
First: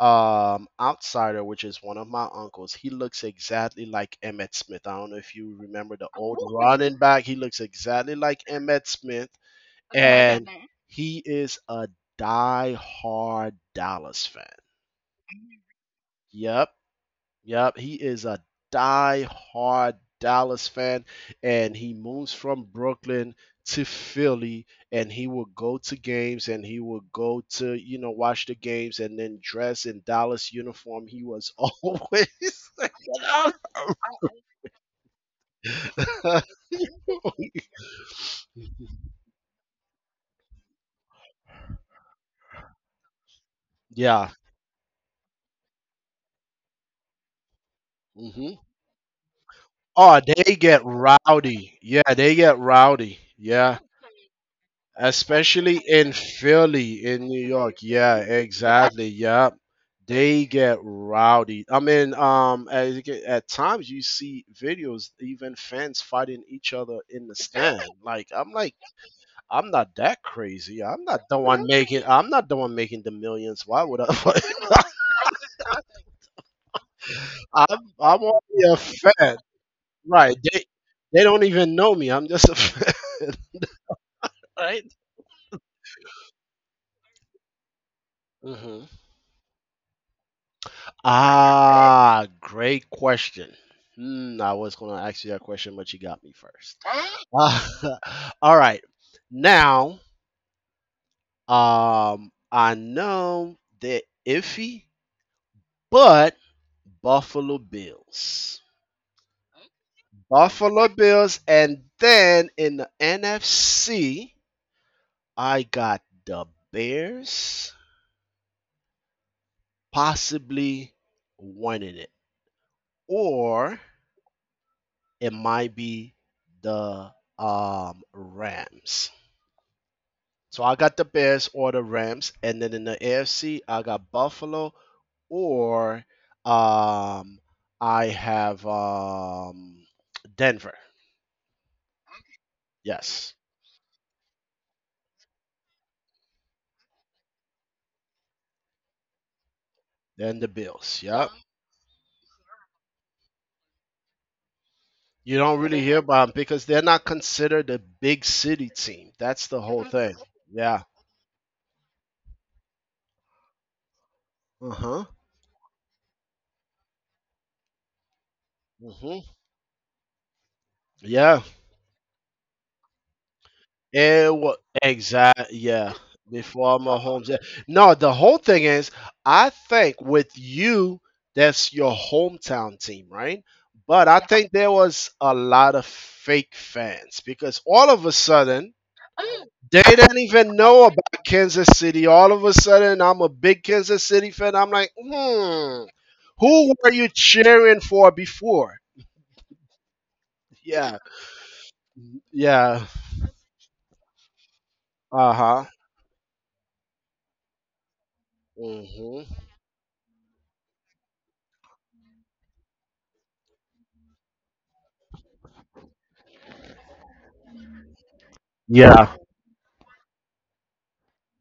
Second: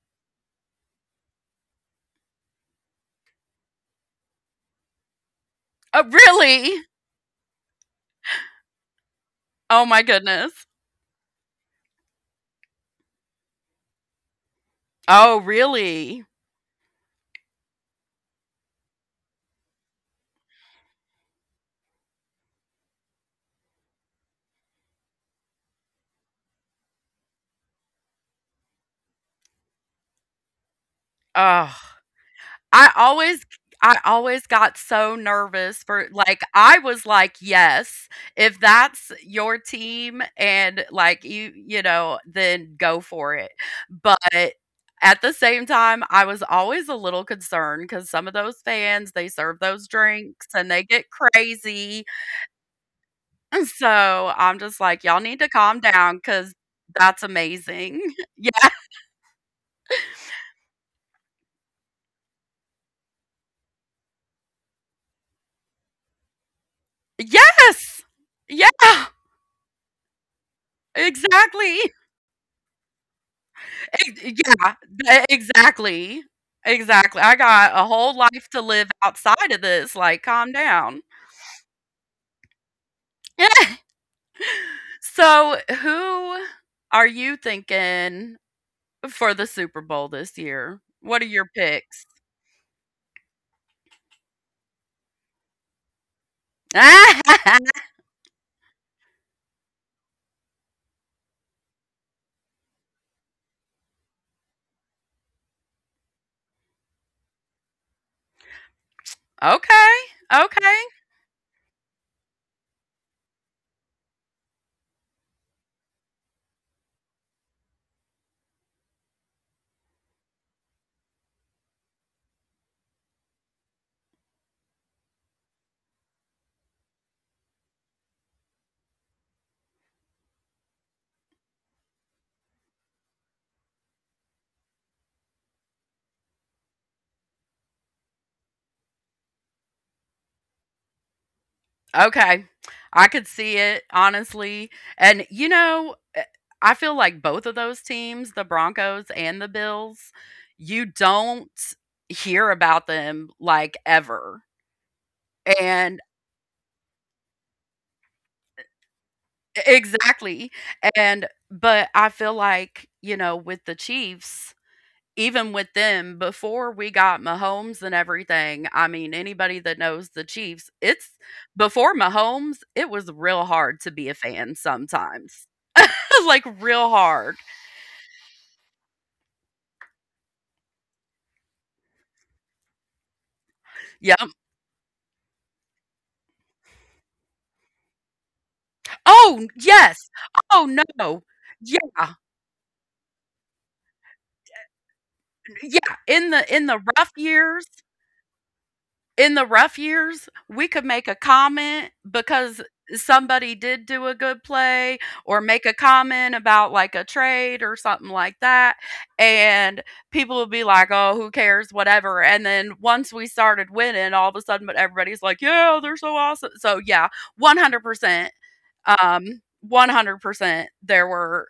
S2: outsider, which is one of my uncles. He looks exactly like Emmett Smith. I don't know if you remember
S1: oh,
S2: the old
S1: really?
S2: running back. He looks exactly like Emmett Smith,
S1: Oh my
S2: and
S1: goodness.
S2: he is a die-hard Dallas fan.
S1: Oh, really?
S2: Yep. Yep, he is a die-hard Dallas fan, and he moves from Brooklyn to Philly, and he will go to games, and he will go to you know watch the games, and then dress in Dallas uniform. He was <laughs>
S1: Ugh.
S2: always,
S1: I always I always got so nervous for like,
S2: <laughs>
S1: I was like, "Yes, if that's your team and, like, you know, then go for it." But
S2: yeah.
S1: at the same time, I was always a little concerned because some of
S2: Hmm.
S1: those fans, they serve those
S2: Oh,
S1: drinks
S2: they
S1: and
S2: get
S1: they get
S2: rowdy.
S1: crazy,
S2: Yeah, they get rowdy.
S1: <laughs>
S2: Yeah.
S1: so I'm just like, "Y'all need to calm
S2: Especially in
S1: down because
S2: Philly,
S1: that's
S2: in New York.
S1: amazing."
S2: Yeah,
S1: <laughs> Yeah.
S2: exactly. Yeah, they get rowdy. I mean, as you at times you see videos, even fans fighting each other in the stand.
S1: Yes! Yeah,
S2: Like, I'm not that crazy. I'm not the one
S1: exactly.
S2: making. I'm not the one making the millions. Why would
S1: Ex yeah,
S2: I? <laughs>
S1: e exactly, exactly. I got a
S2: I'm
S1: whole
S2: I'm
S1: life to
S2: only a
S1: live
S2: fan,
S1: outside of this, like,
S2: right?
S1: calm
S2: They
S1: down.
S2: they don't even know me. I'm just a <laughs> fan,
S1: <laughs> So, who are you thinking
S2: right?
S1: for the Super Bowl this year? What are your picks? <laughs>
S2: Ah, great question. Hmm, I was going to ask you that question, but you got me first. <laughs> All right. Now, I know they're iffy, but Buffalo Bills.
S1: Okay, okay.
S2: Buffalo Bills. And then in the NFC, I got the Bears possibly winning it. Or it might be the Rams. So I got the Bears or the Rams, and then in the AFC I got Buffalo or um, I have Denver.
S1: Okay. I could
S2: Yes,
S1: see it, honestly. And, you know, eh, I feel like both of those teams, the Broncos and the Bills,
S2: then the
S1: you
S2: Bills. Yep.
S1: don't hear about them like ever.
S2: You don't really
S1: And
S2: hear about them because they're not considered a big city team. That's
S1: e,
S2: the whole thing.
S1: exactly.
S2: Yeah.
S1: And, but I feel like, you know, with the Chiefs,
S2: Uh huh.
S1: even with them, before we got Mahomes and everything, I mean,
S2: Mm-hmm.
S1: anybody that knows the Chiefs, it's
S2: Yeah.
S1: before Mahomes, it was real hard to be a
S2: It
S1: fan
S2: was
S1: sometimes.
S2: yeah.
S1: <laughs> Like
S2: Before
S1: real hard.
S2: Mahomes, yeah. No, the whole thing is, I think with you, that's your hometown team, right? But I
S1: Yep.
S2: think there was a lot of fake fans because all of a sudden
S1: Oh,
S2: they
S1: yes.
S2: didn't
S1: Oh
S2: even know
S1: no.
S2: about
S1: Yeah.
S2: Kansas City. All of a sudden, I'm a big Kansas City fan. I'm like, hmm,
S1: Yeah. In the
S2: who were
S1: rough
S2: you
S1: years,
S2: cheering for before?
S1: in the rough years, we could
S2: Yeah,
S1: make a comment because
S2: yeah,
S1: somebody did do a good play or
S2: uh
S1: make
S2: huh,
S1: a comment about like a trade or something like that
S2: hmm.
S1: and people would be like, "Oh, who cares, whatever." And then once we started winning, all of a sudden but everybody's like, "Yeah, they're so awesome." So yeah, 100%
S2: Yeah,
S1: 100% there were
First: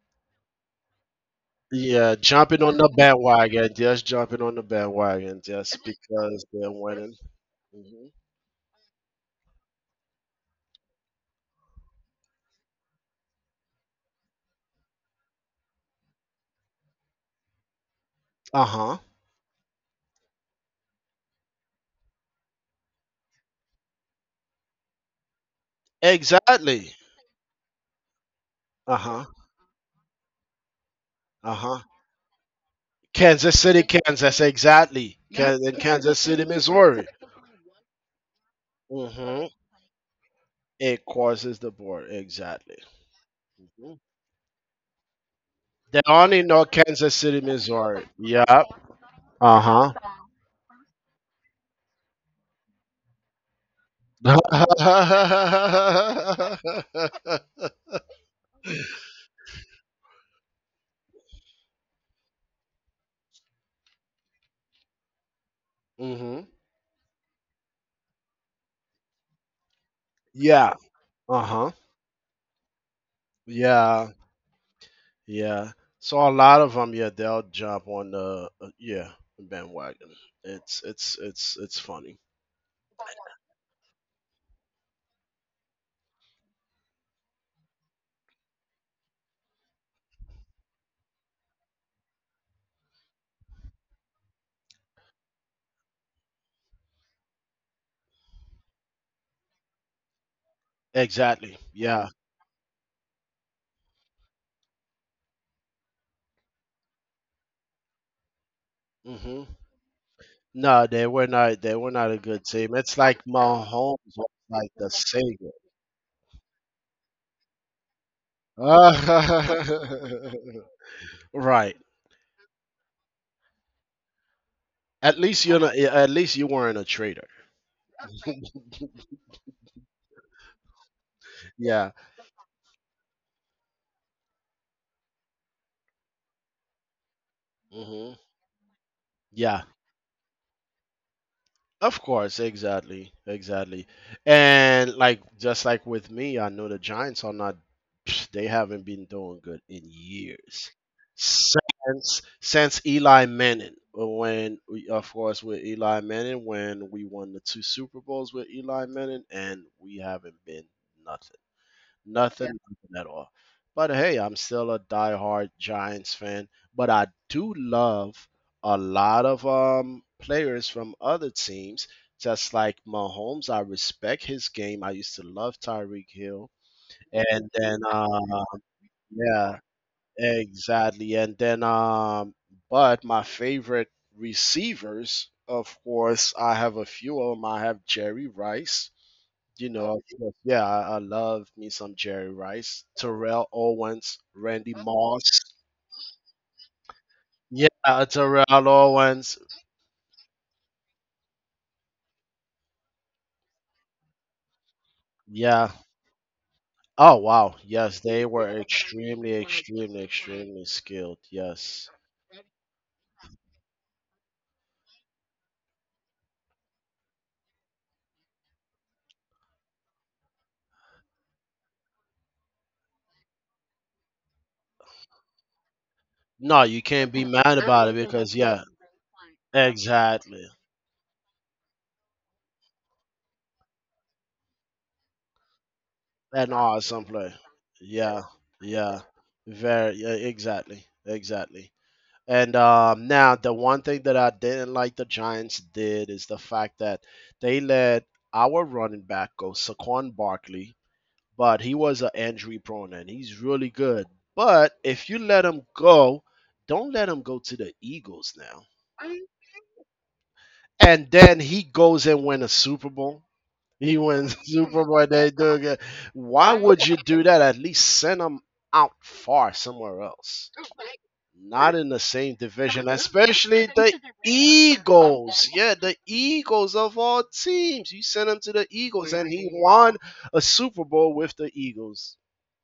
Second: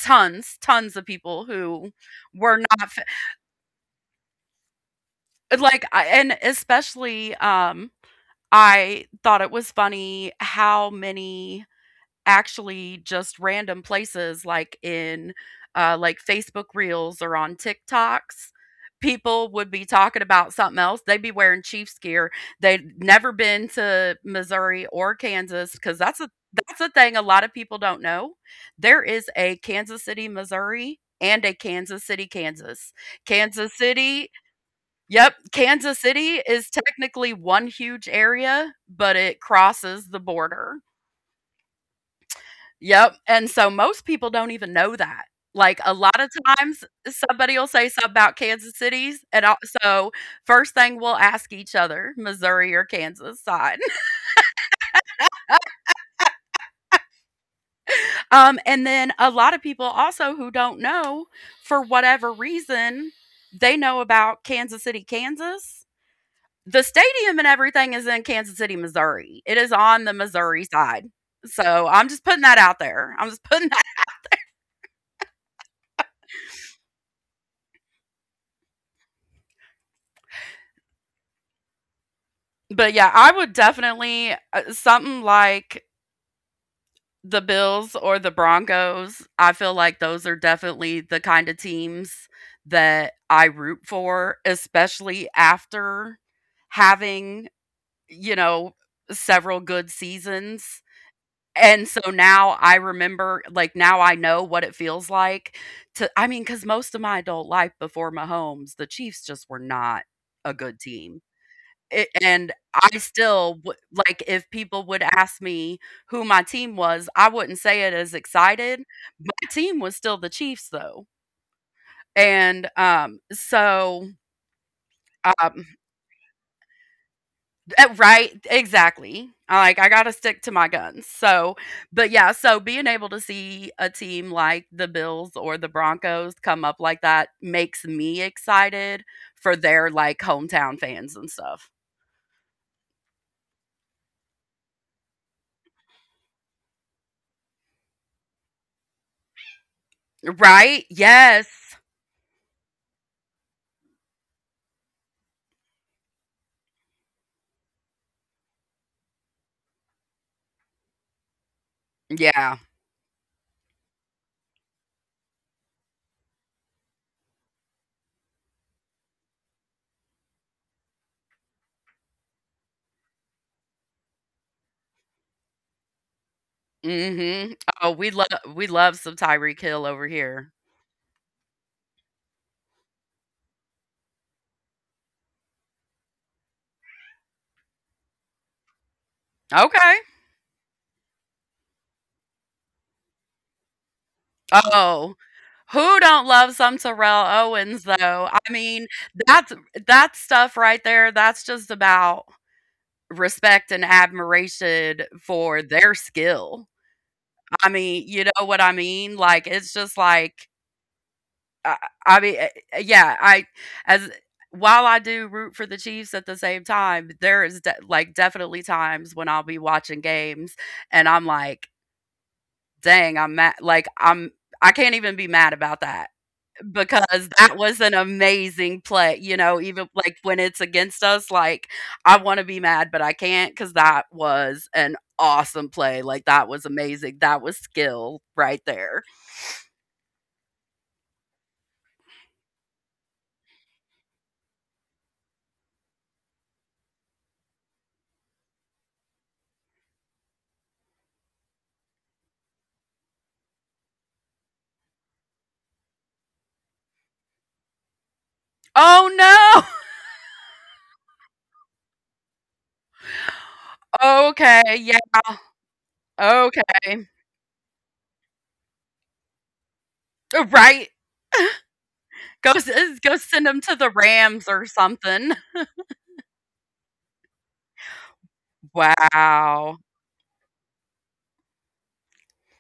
S1: tons of people who
S2: yeah,
S1: were
S2: jumping on
S1: not
S2: the
S1: fa-
S2: bandwagon, just jumping on the bandwagon, just
S1: like I- and
S2: because they're winning.
S1: especially
S2: Hmm.
S1: I thought it was funny how many actually just random places like in, like, Facebook Reels or on TikToks,
S2: Uh huh.
S1: people would be talking about something else. They'd be wearing Chiefs gear. They'd never been to Missouri or Kansas because that's a
S2: Exactly.
S1: thing a lot of people don't know.
S2: Uh
S1: There
S2: huh.
S1: is a Kansas City, Missouri, and
S2: Uh
S1: a
S2: huh.
S1: Kansas City, Kansas.
S2: Kansas
S1: Kansas
S2: City,
S1: City
S2: Kansas, exactly.
S1: yep,
S2: In
S1: Kansas
S2: Kansas
S1: City
S2: City,
S1: is
S2: Missouri.
S1: technically one huge area, but it
S2: Mm-hmm.
S1: crosses the border.
S2: It crosses the board, exactly.
S1: Yep, and so
S2: Mhm.
S1: most people don't even know that. Like, a
S2: They
S1: lot of
S2: only know
S1: times,
S2: Kansas City,
S1: somebody will say
S2: Missouri.
S1: something about
S2: Yep.
S1: Kansas City's, and I'll
S2: Uh huh.
S1: so, first thing we'll ask each other, Missouri or Kansas side. <laughs>
S2: <laughs>
S1: And then a lot of people also who don't know, for whatever reason, they know about Kansas City, Kansas.
S2: Hmm.
S1: The stadium and everything is in Kansas City, Missouri. It is on the Missouri
S2: Yeah.
S1: side.
S2: Uh huh.
S1: So, I'm just putting that out there. I'm just putting that
S2: Yeah. Yeah. So a lot of them, yeah, they'll jump on the yeah, the bandwagon. It's funny.
S1: <laughs> but yeah, I would definitely, something like the Bills or the Broncos, I feel like those are definitely the kind of teams that I root for, especially after having, you know, several good seasons.
S2: Exactly.
S1: And so
S2: Yeah.
S1: now I remember, like, now I know what it feels like to, I mean, because most of my adult life before Mahomes, the Chiefs just
S2: Hmm.
S1: were not a good
S2: No, they
S1: team.
S2: were not. They were
S1: A
S2: not a good
S1: and
S2: team.
S1: I
S2: It's like
S1: still wou
S2: Mahomes
S1: like,
S2: was
S1: if
S2: like
S1: people
S2: the
S1: would ask
S2: savior.
S1: me who my team was, I wouldn't say it as excited.
S2: <laughs>
S1: My team was still the Chiefs, though,
S2: Right.
S1: and, so,
S2: At least you're
S1: um
S2: not. At least you weren't a traitor.
S1: eh, right, exactly. Like, I gotta stick to my guns, so
S2: Yeah.
S1: but, yeah, so being able to see a team like the Bills or the Broncos come up like that makes
S2: Hmm.
S1: me excited for
S2: Yeah.
S1: their, like, hometown fans and stuff.
S2: Of course, exactly, exactly. And like just like with me, I know the Giants are not <sniffs> they haven't been doing good in years.
S1: Right? Yes.
S2: Since Eli Manning, of course with Eli Manning, when we won the two Super Bowls with Eli Manning and we haven't been nothing. Nothing,
S1: Yeah.
S2: yeah. Nothing at all. But hey, I'm still a diehard Giants fan. But I do love a lot of players from other teams, just like Mahomes. I respect his game. I used to love Tyreek Hill. And
S1: Mhm.
S2: then
S1: Oh, we love some
S2: yeah,
S1: Tyreek Hill over here.
S2: exactly. And then but my favorite receivers, of course, I have a few of them. I have Jerry Rice. You know,
S1: Okay.
S2: of yeah, I love me some Jerry Rice, Terrell Owens, Randy
S1: Oh,
S2: Moss.
S1: who don't love some Terrell Owens
S2: Yeah,
S1: though? I
S2: Terrell
S1: mean,
S2: Owens.
S1: that's that stuff right there. That's just about respect and admiration for
S2: Yeah.
S1: their skill.
S2: Oh wow.
S1: I
S2: Yes,
S1: mean,
S2: they
S1: you know
S2: were
S1: what I mean?
S2: extremely,
S1: Like it's just
S2: extremely,
S1: like
S2: extremely skilled.
S1: I,
S2: Yes.
S1: I mean, yeah. I as while I do root for the Chiefs at the same time, there is de- like definitely times when I'll be watching games and I'm like, dang, I'm mad. I can't even be mad about that
S2: No, you
S1: because
S2: can't be mad
S1: that was
S2: about it
S1: an
S2: because yeah,
S1: amazing play. You know, even like when
S2: exactly.
S1: it's against us, like I want to be mad, but I can't because that was an awesome play. Like that
S2: An
S1: was
S2: awesome
S1: amazing.
S2: play.
S1: That was
S2: Yeah.
S1: skill right
S2: Yeah.
S1: there.
S2: Very. Yeah. Exactly. Exactly. And now, the one thing that I didn't like the Giants did is the fact that they let our running back go, Saquon Barkley, but he was an injury prone and he's really good. But if you let him go, don't let him go to the Eagles now.
S1: Oh no. <laughs>
S2: And then he goes and win a Super Bowl. He wins <laughs>
S1: Okay.
S2: Super
S1: Yeah.
S2: Bowl. They do good. Why would you
S1: Okay.
S2: do that? At least send him out far somewhere else.
S1: Right.
S2: Not in the same
S1: Go
S2: division,
S1: s- go send them
S2: especially
S1: to the
S2: the
S1: Rams or something.
S2: Eagles. Yeah, the Eagles of all teams. You sent him to the Eagles, and he
S1: Wow.
S2: won a Super Bowl with the Eagles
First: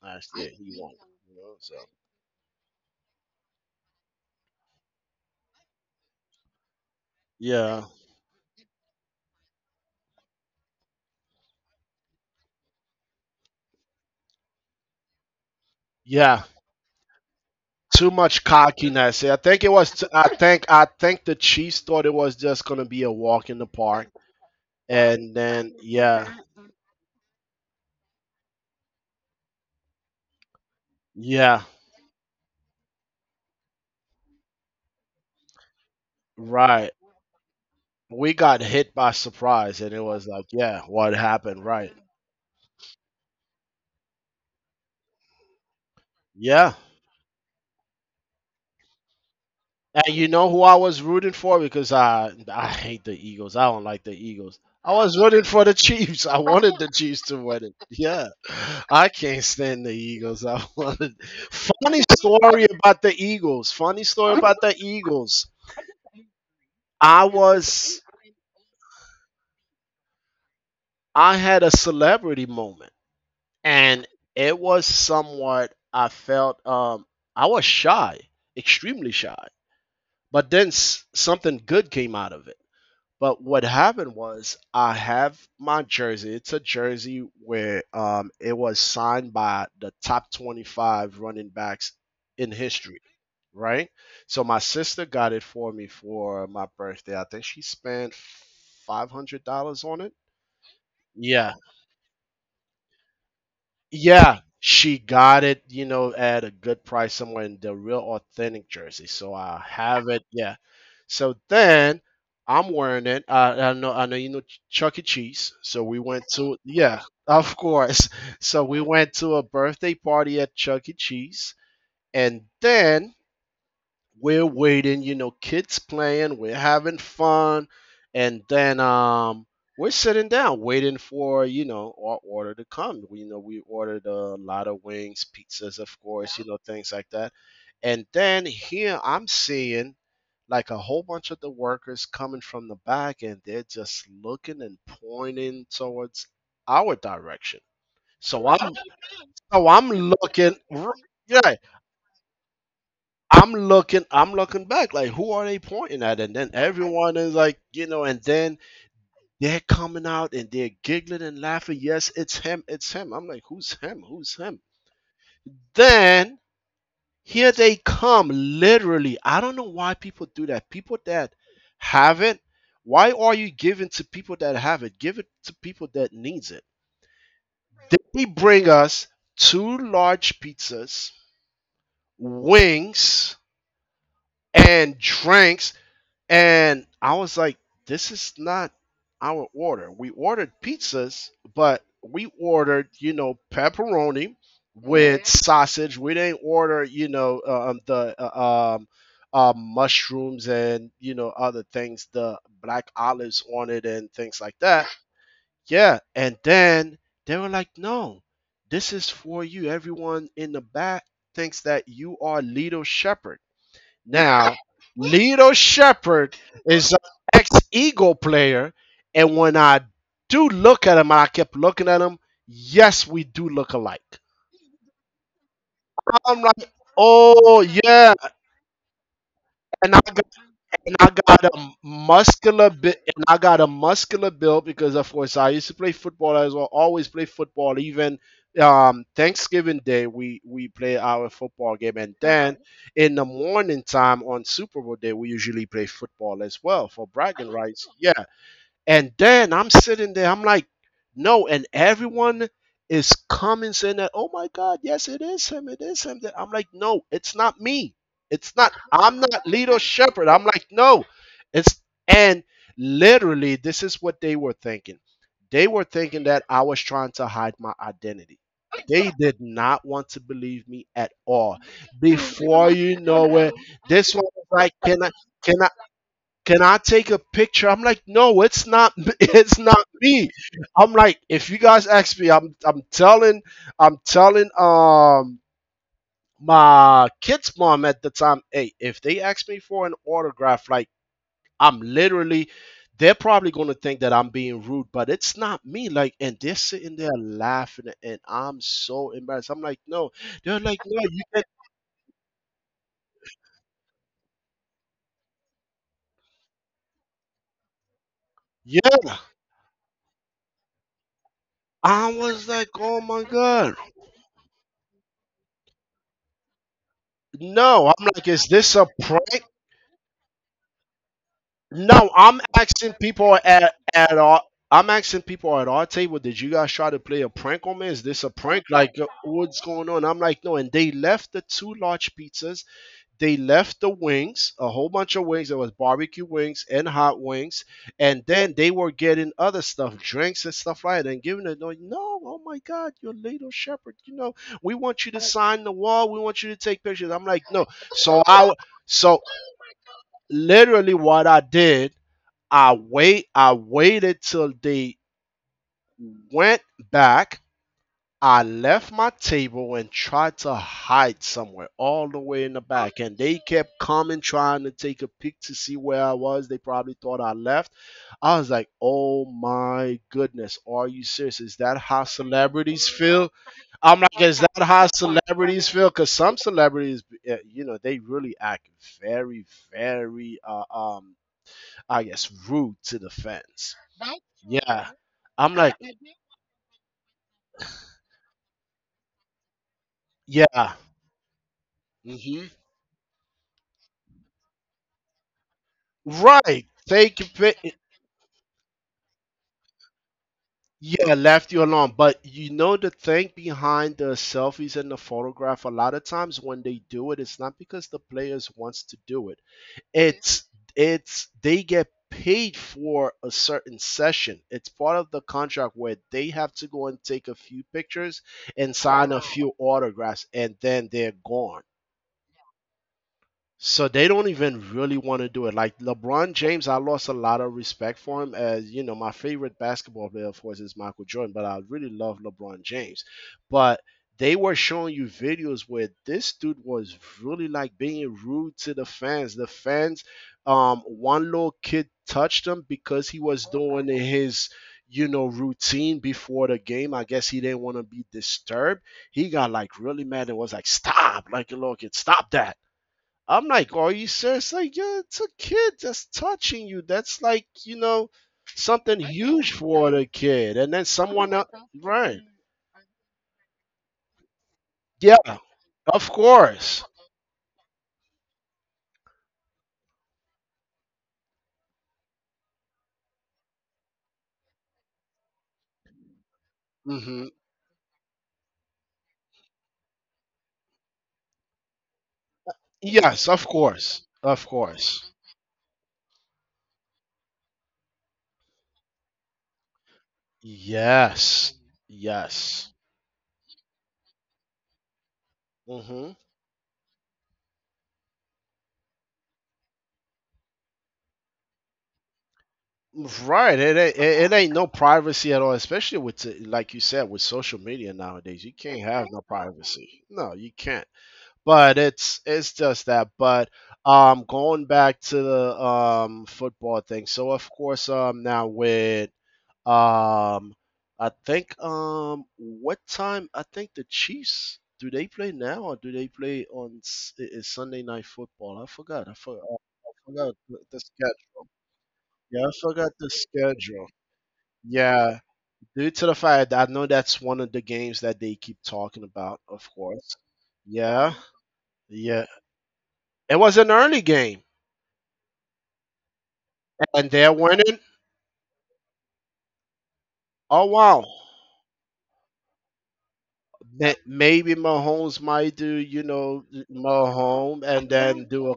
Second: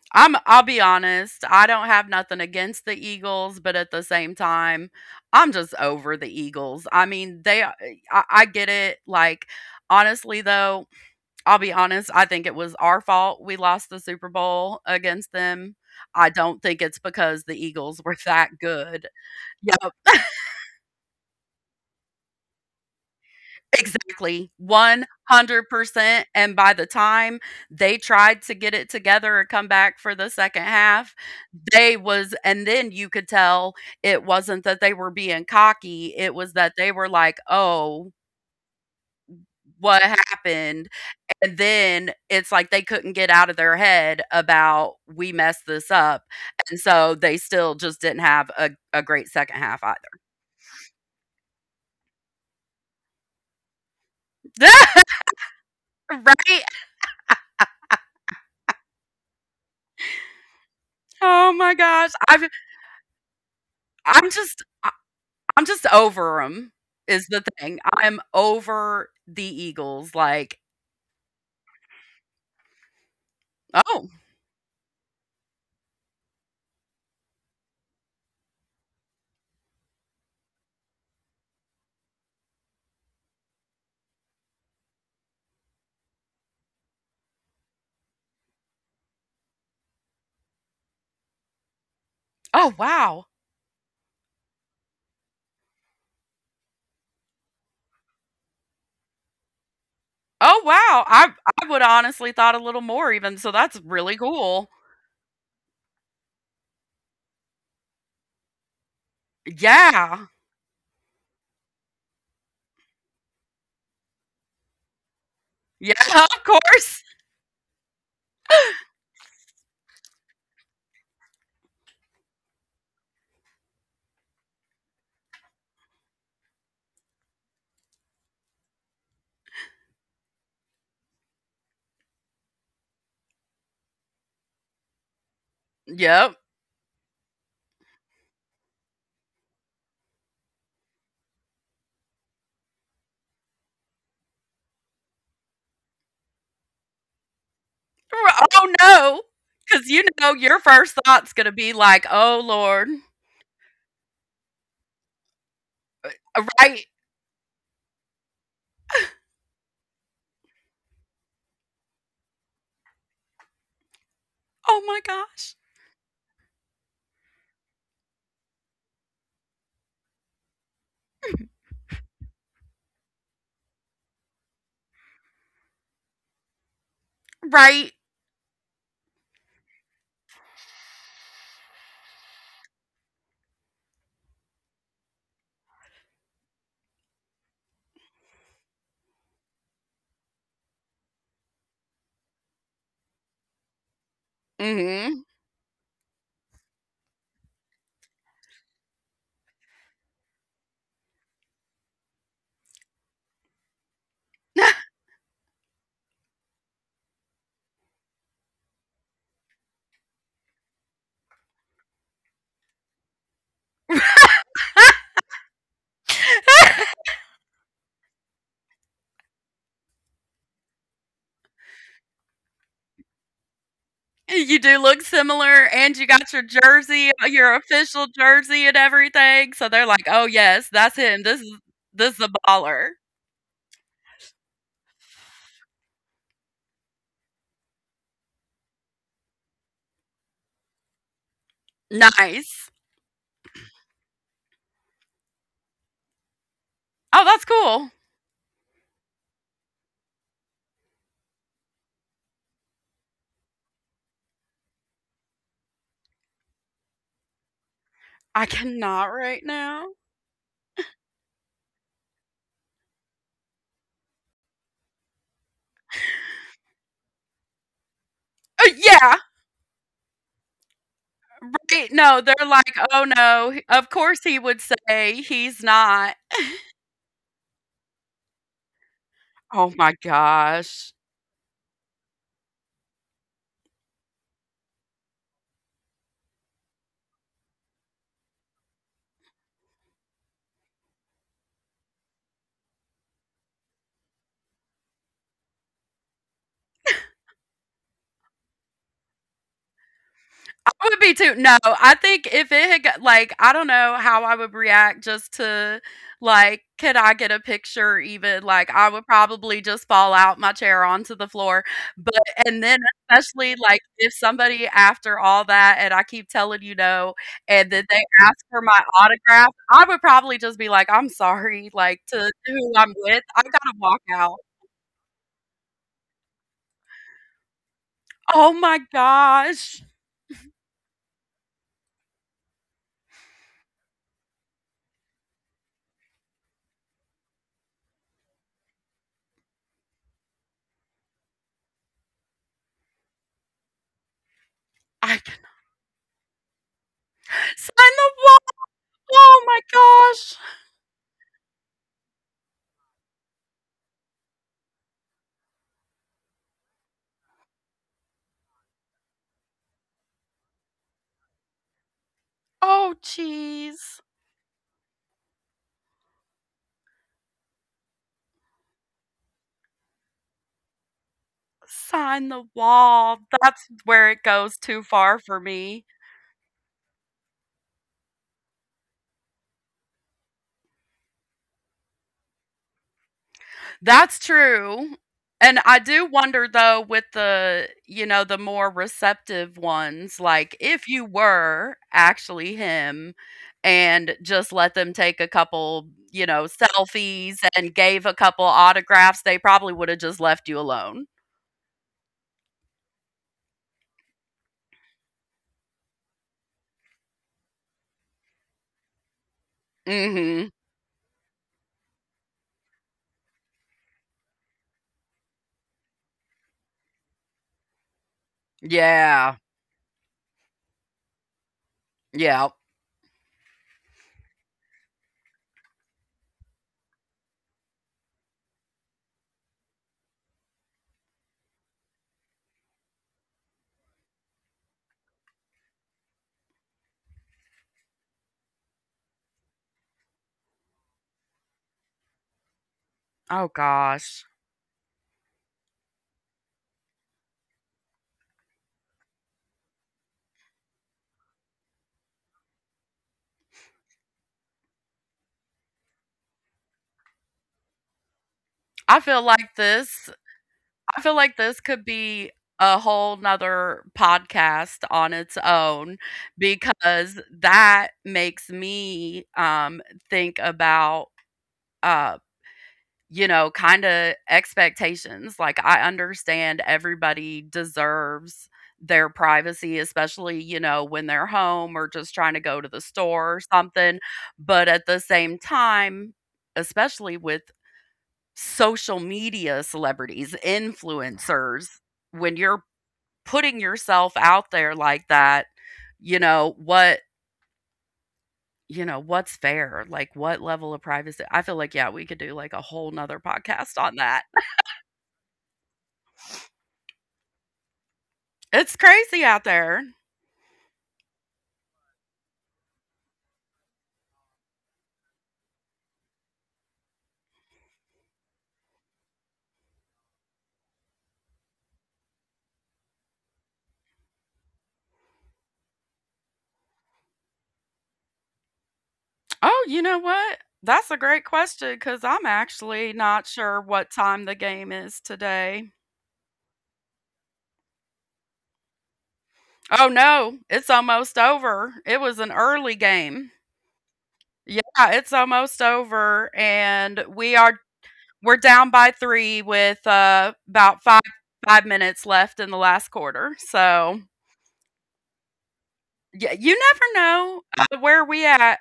S2: last
S1: I'm
S2: year.
S1: I'll
S2: He
S1: be
S2: won. You
S1: honest,
S2: know,
S1: I
S2: so
S1: don't have nothing against the Eagles, but at the same time, I'm just over the Eagles. I mean, they
S2: yeah,
S1: I get it. Like honestly though, I'll be honest, I think it was our fault we lost the Super Bowl against them. I
S2: yeah.
S1: don't think it's because the Eagles
S2: Too
S1: were <laughs>
S2: much
S1: that good.
S2: cockiness. I think it was.
S1: Yep. <laughs>
S2: I think the Chiefs thought it was just gonna be a walk in the park,
S1: Exactly,
S2: and then yeah,
S1: 100%, and by the time they tried to get it together and come back for the second half,
S2: yeah,
S1: they was and then you could tell it wasn't that they were being cocky, it was that
S2: right.
S1: they were like, "Oh,
S2: We got hit by surprise, and it
S1: what
S2: was like, yeah,
S1: happened?"
S2: what
S1: And
S2: happened? Right.
S1: then it's like they couldn't get out of their head about, "We messed this up,"
S2: Yeah.
S1: and so they still just didn't have a great second half either.
S2: And you know who I was rooting for because I hate the Eagles. I don't like the Eagles. I was
S1: <laughs>
S2: rooting for the Chiefs. I
S1: Right?
S2: wanted the Chiefs to win it. Yeah. I can't stand the Eagles. <laughs> I wanted
S1: Oh my
S2: Funny
S1: gosh,
S2: story about the Eagles. Funny
S1: I'm
S2: story about
S1: just
S2: the Eagles.
S1: I'm just over them,
S2: I
S1: is the thing.
S2: was
S1: I'm over the Eagles, like,
S2: I had a celebrity moment, and
S1: "Oh,
S2: it was somewhat I felt I was shy, extremely shy. But then something good came out of it. But what happened was I have my jersey. It's a jersey where it was signed by the top 25 running backs in
S1: oh,
S2: history,
S1: wow.
S2: right? So my sister got it for me for my birthday. I think she spent $500 on it.
S1: Oh, wow.
S2: Yeah.
S1: I would honestly thought a little more even, so that's really
S2: Yeah,
S1: cool."
S2: she got it, you know, at a good price somewhere in the real authentic jersey. So I have it.
S1: Yeah.
S2: Yeah. So then I'm wearing it. I know you know Chuck E. Cheese. So
S1: Yeah,
S2: we
S1: <laughs>
S2: went
S1: of
S2: to
S1: course.
S2: yeah, of course. <laughs> So we went to a birthday party at Chuck E. Cheese. And then we're waiting, you know, kids playing, we're having fun, and then we're sitting down waiting for, you know, our order to come. We you know we ordered a lot of wings, pizzas, of
S1: Yep.
S2: course, you know, things like that. And then here I'm seeing like a whole bunch of the workers coming from the back and they're just looking and pointing towards our direction. So
S1: R
S2: I'm
S1: "Oh,
S2: <laughs> so
S1: because
S2: I'm
S1: you know
S2: looking
S1: your first thought's gonna
S2: yeah.
S1: be like, 'Oh, Lord.'"
S2: I'm looking back, like who are they pointing at? And then
S1: Right.
S2: everyone is like, you know, and then they're coming out and they're giggling and laughing. Yes, it's him, it's him. I'm like, who's him? Who's him?
S1: Oh my gosh.
S2: Then here they come, literally. I don't know why people do that. People that have it, why are you giving to people that have it? Give it to people that needs it.
S1: Right.
S2: They bring us two large pizzas, wings, and drinks. And I was like, this is not our order. We ordered pizzas, but we ordered, you know, pepperoni with
S1: Mhm.
S2: hmm sausage. We didn't order, you know, the mushrooms and, you know, other things, the black olives on it and things like that.
S1: <laughs>
S2: Yeah. And then they were like, no, this is for you. Everyone in the back thinks that you are Lido Shepherd. Now, Lito Shepherd is an ex Eagle player, and when I do look at him, I kept looking at him. Yes, we do look alike.
S1: You do look similar, and you got
S2: I'm
S1: your
S2: like,
S1: jersey, your
S2: oh
S1: official
S2: yeah,
S1: jersey and everything, so they're
S2: and I
S1: like, "Oh, yes,
S2: and
S1: that's
S2: I
S1: him.
S2: got a
S1: This is a
S2: muscular
S1: baller."
S2: bit, and I got a muscular build because, of course, I used to play football as well. Always play football. Even Thanksgiving Day, we play our football game, and then
S1: Nice.
S2: in the morning time on Super Bowl Day, we usually play football as well for
S1: Oh, that's
S2: bragging rights.
S1: cool.
S2: Yeah, and then I'm sitting there, I'm like, no, and everyone is coming saying that, oh my God, yes, it is him, it is him. I'm like, no, it's not me.
S1: I
S2: It's not,
S1: cannot
S2: I'm not
S1: right
S2: Lito
S1: now.
S2: Shepherd. I'm like, no, it's, and literally, this is what they were thinking. They were thinking that I was trying to hide my identity.
S1: Yeah,
S2: They did not want to believe me at all.
S1: right, no, they're like,
S2: Before
S1: "Oh,
S2: you know
S1: no,
S2: it,
S1: of course
S2: this one
S1: he
S2: was
S1: would
S2: like, can I?
S1: say he's
S2: Can I?
S1: not."
S2: Can I take a picture? I'm like, no, it's not, <laughs> it's
S1: Oh
S2: not
S1: my
S2: me.
S1: gosh.
S2: I'm like, if you guys ask me, I'm telling my kid's mom at the time, hey, if they ask me for an autograph, like, I'm literally, they're probably gonna think that I'm being rude, but it's not me. Like, and they're sitting there laughing, and I'm so embarrassed. I'm like, no, they're
S1: I
S2: like,
S1: would
S2: no,
S1: be too. No, I think if it had got, like I don't know how I would react just to like could I get a picture even like
S2: you,
S1: I would
S2: yeah.
S1: probably just fall out my chair onto the floor. But
S2: I was
S1: and
S2: like,
S1: then
S2: oh my
S1: especially like
S2: god,
S1: if somebody after all that and I keep telling you no and then
S2: no.
S1: they
S2: I'm like,
S1: ask
S2: is
S1: for my
S2: this a
S1: autograph,
S2: prank?
S1: I would probably just be like, I'm sorry, like
S2: No,
S1: to
S2: I'm
S1: who I'm
S2: asking
S1: with. I
S2: people
S1: gotta
S2: at
S1: walk
S2: at
S1: out.
S2: our. I'm asking people at our table, did you guys try to play a prank on me? Is this a
S1: Oh
S2: prank?
S1: my
S2: Like, what's
S1: gosh.
S2: going on? I'm like, no. And they left the two large pizzas. They left the wings, a whole bunch of wings. There was barbecue wings and hot wings. And then they were getting other stuff, drinks and stuff like that, and giving it. Like, no, oh my God, you're Little Shepherd. You know, we want
S1: I
S2: you to
S1: sign
S2: sign the wall. We want you to take pictures. I'm like, no.
S1: the
S2: So I,
S1: wall.
S2: so
S1: Oh my gosh.
S2: literally, what I did, I waited till they went back. I left my table and tried to hide somewhere all the way in the
S1: Oh,
S2: back. And they kept
S1: jeez.
S2: coming trying to take a peek to see where I was. They probably thought I left. I was like, oh my goodness, are you serious? Is that how
S1: Sign the
S2: celebrities
S1: wall.
S2: feel?
S1: That's
S2: I'm
S1: where it
S2: like, is that
S1: goes too
S2: how
S1: far for
S2: celebrities
S1: me.
S2: feel? Because some celebrities, you know, they really act very, very, I guess, rude to the fans.
S1: That's
S2: Yeah.
S1: true. And
S2: I'm
S1: I
S2: like,
S1: do wonder though with the, you know, the more receptive ones, like
S2: yeah.
S1: if you were
S2: Hmm.
S1: actually him and just let them take a couple, you know,
S2: Right. Thank you.
S1: selfies and gave a couple autographs, they probably would have just left you alone.
S2: Yeah, left you alone. But you know the thing behind the selfies and the photograph. A lot of times when they do it, it's not because the players wants to do it. It's
S1: Mhm.
S2: it's they get paid for a certain session. It's part of the contract where they have to go and take a few pictures and sign a
S1: Yeah.
S2: few autographs, and then they're gone.
S1: Yeah.
S2: So they don't even really want to do it. Like LeBron James, I lost a lot of respect for him. As you know, my favorite basketball player, of course, is Michael Jordan, but I really love LeBron James. But they were showing you videos where this dude was really like being rude to the fans. The fans, one little kid touched him because he
S1: Oh
S2: was doing
S1: gosh.
S2: his, you know, routine before the game. I guess he didn't want to be disturbed. He got like really mad and was like, "Stop!" Like a little kid, "Stop that!" I'm like, are you serious? Like, yeah, it's a kid that's touching you. That's like, you know,
S1: I
S2: something
S1: feel like
S2: huge for
S1: this
S2: the kid. And then
S1: I feel like
S2: someone else,
S1: this could
S2: right?
S1: be a whole nother podcast on its
S2: Yeah,
S1: own
S2: of course.
S1: because that makes me think about, uh, you know, kind of expectations. Like, I understand
S2: Hmm.
S1: everybody deserves their privacy, especially, you know, when they're home or just trying to go to the store
S2: Yes,
S1: or
S2: of
S1: something.
S2: course, of
S1: But at the
S2: course.
S1: same time, especially with social media celebrities,
S2: Yes,
S1: influencers, when you're
S2: yes.
S1: putting yourself out there like that,
S2: Hmm.
S1: you know, what you know, what's fair? Like what level of privacy? I feel like, yeah, we could do like a whole nother
S2: Right.
S1: podcast
S2: It
S1: on
S2: ain't,
S1: that.
S2: it, it ain't no privacy at all, especially with the- like you said with social media nowadays. You
S1: It's
S2: can't have
S1: crazy
S2: no
S1: out there.
S2: privacy. No, you can't. But it's just that. But going back to the football thing. So of course now with um I think what time I think the Chiefs do they play now or do they play on is Sunday night football? I forgot. I forgot.
S1: Oh, you
S2: I
S1: know what?
S2: forgot the
S1: That's a great
S2: schedule.
S1: question because I'm
S2: Yeah, I
S1: actually
S2: forgot the
S1: not sure what
S2: schedule.
S1: time the game is
S2: Yeah,
S1: today.
S2: due to the fact that I know that's one of the games that they keep talking about, of
S1: Oh
S2: course.
S1: no, it's
S2: Yeah.
S1: almost over. It was an
S2: Yeah.
S1: early game.
S2: It was an early game,
S1: Yeah, it's almost over, and
S2: and they're winning.
S1: we're down by three with
S2: Oh
S1: about five
S2: wow!
S1: five minutes left in the last quarter. So
S2: Maybe Mahomes might do, you
S1: yeah,
S2: know,
S1: you never know
S2: Mahomes, and
S1: where we
S2: then do
S1: at
S2: a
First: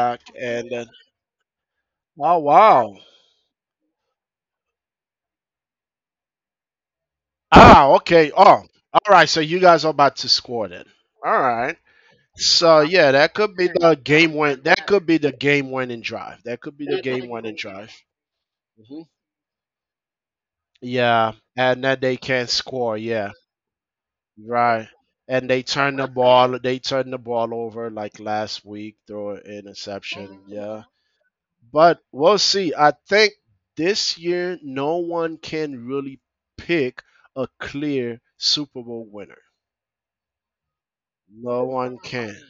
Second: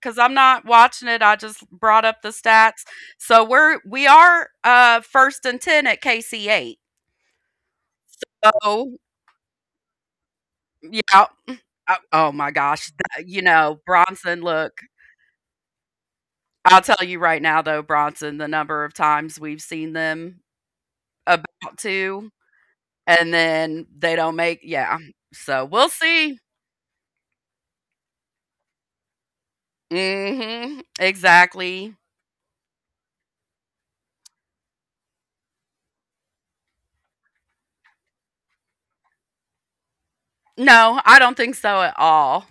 S1: because I'm not
S2: and then
S1: watching it. I just brought up the
S2: oh
S1: stats.
S2: wow!
S1: So we are first and ten at KC eight.
S2: Ah, okay. Oh,
S1: So
S2: all right. So you guys are about to score then.
S1: yeah.
S2: All right.
S1: Oh, oh my
S2: So
S1: gosh,
S2: yeah, that
S1: You
S2: could be
S1: know
S2: the game
S1: Bronson.
S2: win.
S1: Look,
S2: That could be the game winning drive. That could
S1: I'll
S2: be the
S1: tell you
S2: game
S1: right
S2: winning
S1: now though,
S2: drive.
S1: Bronson, the number of
S2: Hmm.
S1: times we've seen them
S2: Yeah,
S1: about
S2: and that they
S1: to,
S2: can't score. Yeah.
S1: and then they don't make.
S2: Right.
S1: Yeah.
S2: And they
S1: So we'll
S2: turned the
S1: see.
S2: ball they turned the ball over like last week throw an interception.
S1: Mhm.
S2: Yeah.
S1: Exactly.
S2: But we'll see. I think this year no one can really pick a clear Super Bowl winner.
S1: No, I don't think
S2: No
S1: so at
S2: one can.
S1: all.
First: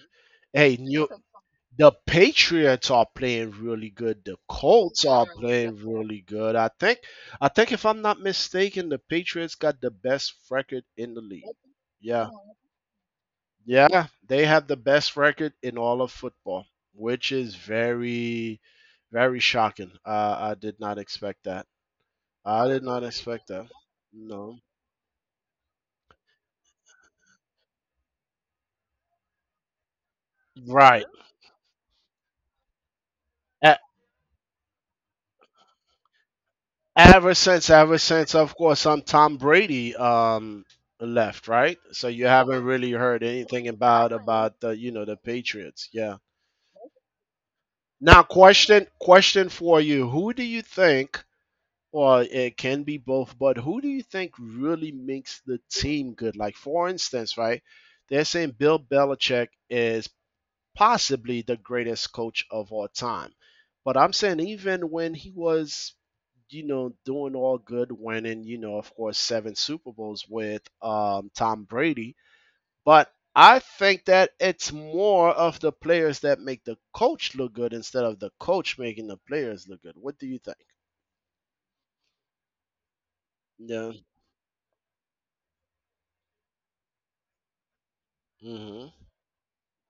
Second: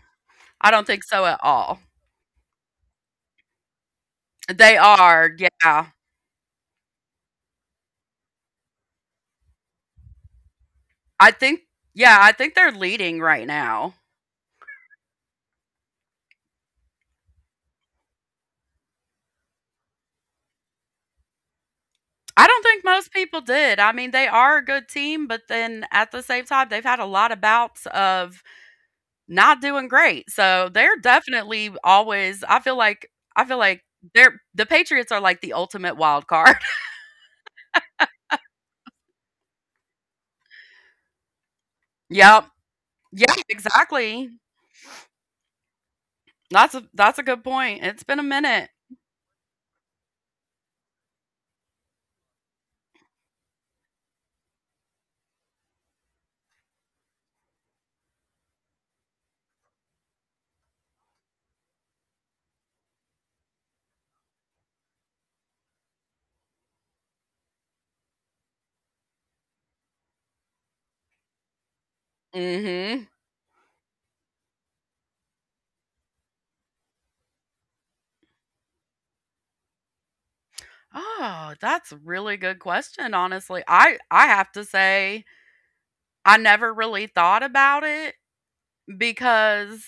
S1: I
S2: Hey,
S1: don't think
S2: New
S1: so at all.
S2: The Patriots are playing really good. The
S1: They
S2: Colts are
S1: are,
S2: playing
S1: yeah.
S2: really good. I think if I'm not mistaken, the Patriots got the best record in the
S1: I
S2: league.
S1: think yeah,
S2: Yeah.
S1: I think they're leading right now.
S2: Yeah, they have the best record in all of football, which is very, very shocking. I did not expect that.
S1: I don't
S2: I did
S1: think
S2: not
S1: most people
S2: expect that.
S1: did. I mean, they
S2: No.
S1: are a good team, but then at the same time, they've had a lot of bouts of not doing great. So they're
S2: Right.
S1: definitely always I feel like I feel
S2: E-
S1: like the Patriots are like the ultimate wild card.
S2: ever since, of course, I Tom Brady left, right? So
S1: <laughs>
S2: you
S1: Yep.
S2: haven't really heard
S1: Yeah,
S2: anything about
S1: exactly.
S2: about the you know the Patriots. Yeah.
S1: That's a good point. It's been a
S2: Now,
S1: minute.
S2: question for you: who do you think, well, it can be both, but who do you think really makes the team good? Like, for instance, right? They're saying Bill Belichick is possibly the greatest coach of all time. But I'm saying even when he was, you know, doing all good, winning, you know, of course, seven Super Bowls with Tom Brady.
S1: Mhm.
S2: But I think that it's more of the players that make the coach look good instead of the coach making the players look good. What do you think?
S1: Oh, that's a really good question, honestly. I
S2: Yeah.
S1: I have to say I never really thought about it
S2: Hmm.
S1: because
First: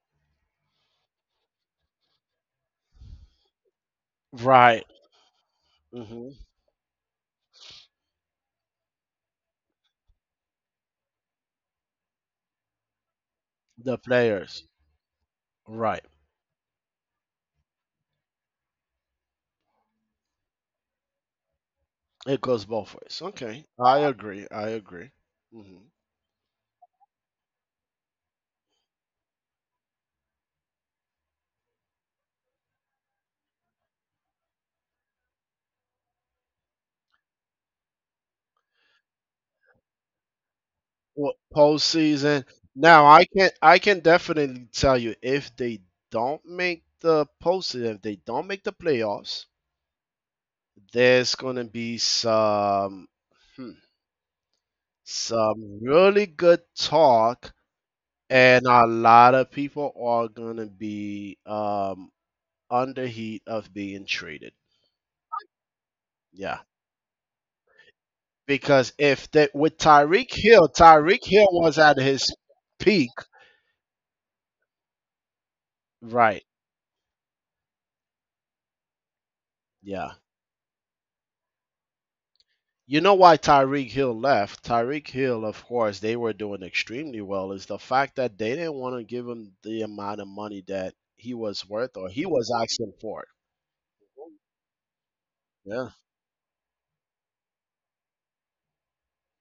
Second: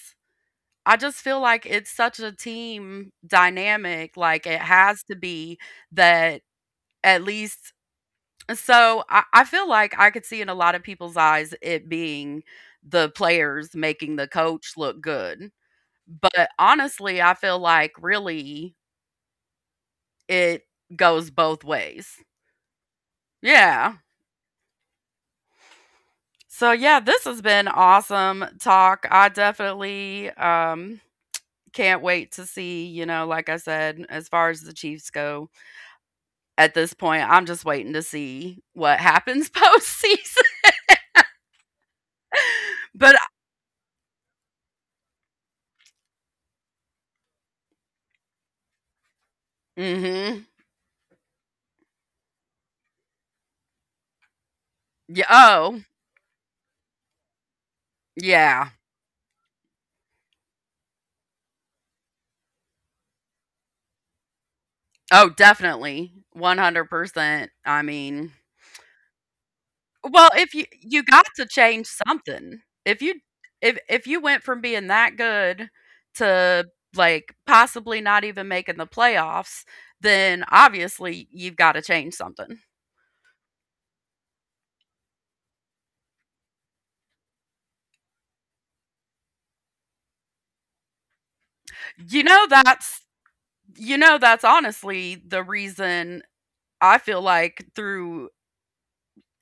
S1: I just feel like it's such a team dynamic, like it
S2: Right.
S1: has to be
S2: Hmm.
S1: that at least so I feel like I could see in a lot of people's eyes it being the players
S2: The
S1: making the
S2: players,
S1: coach look good.
S2: right?
S1: But honestly, I feel like really it goes both ways.
S2: It goes both ways. Okay,
S1: Yeah.
S2: I agree. I agree. Hmm.
S1: So yeah, this has been awesome talk. I definitely can't wait to see, you know, like I said, as far as the Chiefs go, at this point, I'm just waiting to see what happens <laughs> postseason.
S2: Well, postseason. Now,
S1: But
S2: I can definitely tell you if they don't make the postseason, if they don't make the playoffs,
S1: mhm.
S2: there's gonna be some hmm,
S1: Yeah, oh,
S2: some really good talk, and
S1: yeah.
S2: a lot of people are gonna be under heat of being traded.
S1: Oh, definitely.
S2: Yeah.
S1: 100%. I mean,
S2: Because if that with
S1: well,
S2: Tyreek
S1: if you
S2: Hill,
S1: you
S2: Tyreek
S1: got to
S2: Hill was
S1: change
S2: at his
S1: something.
S2: peak,
S1: If you went from being that good
S2: right?
S1: to like possibly not even making the playoffs,
S2: Yeah.
S1: then obviously you've got to change something.
S2: You know why Tyreek Hill left? Tyreek Hill, of course, they were doing extremely well. Is the fact that they didn't want to give him the amount of money that he was worth or
S1: You
S2: he
S1: know
S2: was asking
S1: that's
S2: for.
S1: you know that's honestly the
S2: Yeah.
S1: reason I feel like through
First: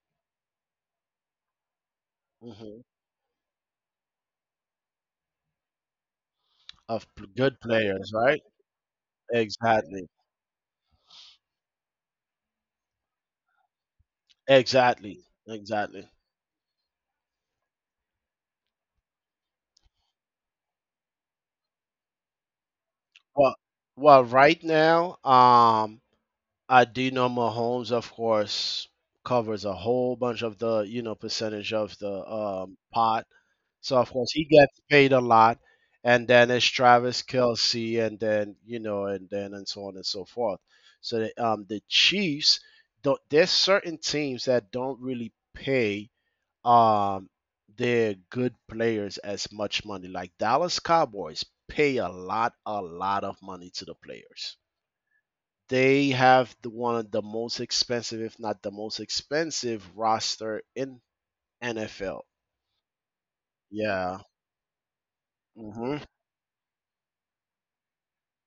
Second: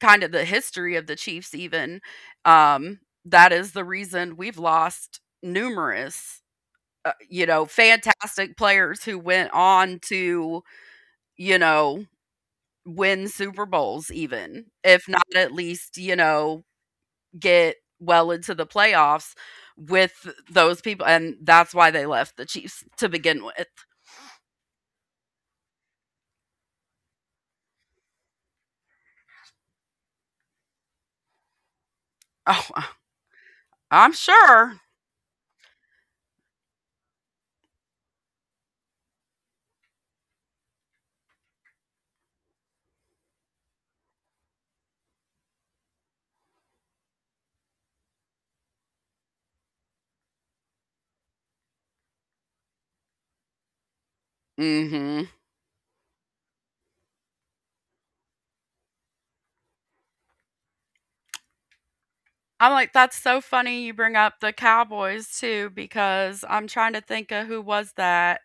S1: kind of the history of the Chiefs even
S2: Hmm.
S1: that is the reason we've lost numerous you
S2: Good
S1: know
S2: players, right?
S1: fantastic players who went on
S2: Exactly.
S1: to you know win Super Bowls, even if
S2: Exactly.
S1: not at least,
S2: Exactly.
S1: you know, get well into the playoffs with those people. And that's why they left the Chiefs to begin
S2: Well,
S1: with.
S2: well, right now, I do know Mahomes, of course, covers a whole bunch of the you know percentage of the
S1: Oh,
S2: pot. So of
S1: I'm
S2: course he gets
S1: sure.
S2: paid a lot, and then it's Travis Kelsey, and then you know, and then and so on and so forth. So the Chiefs, don't, there's certain teams that don't really pay um, their good players as much money. Like Dallas Cowboys pay a lot of money to the players.
S1: Mm-hmm.
S2: They have the one of the most expensive, if not the most expensive, roster in NFL.
S1: I'm like, that's so funny you bring
S2: Yeah.
S1: up the Cowboys too,
S2: Hmm.
S1: because I'm trying to think of who was that.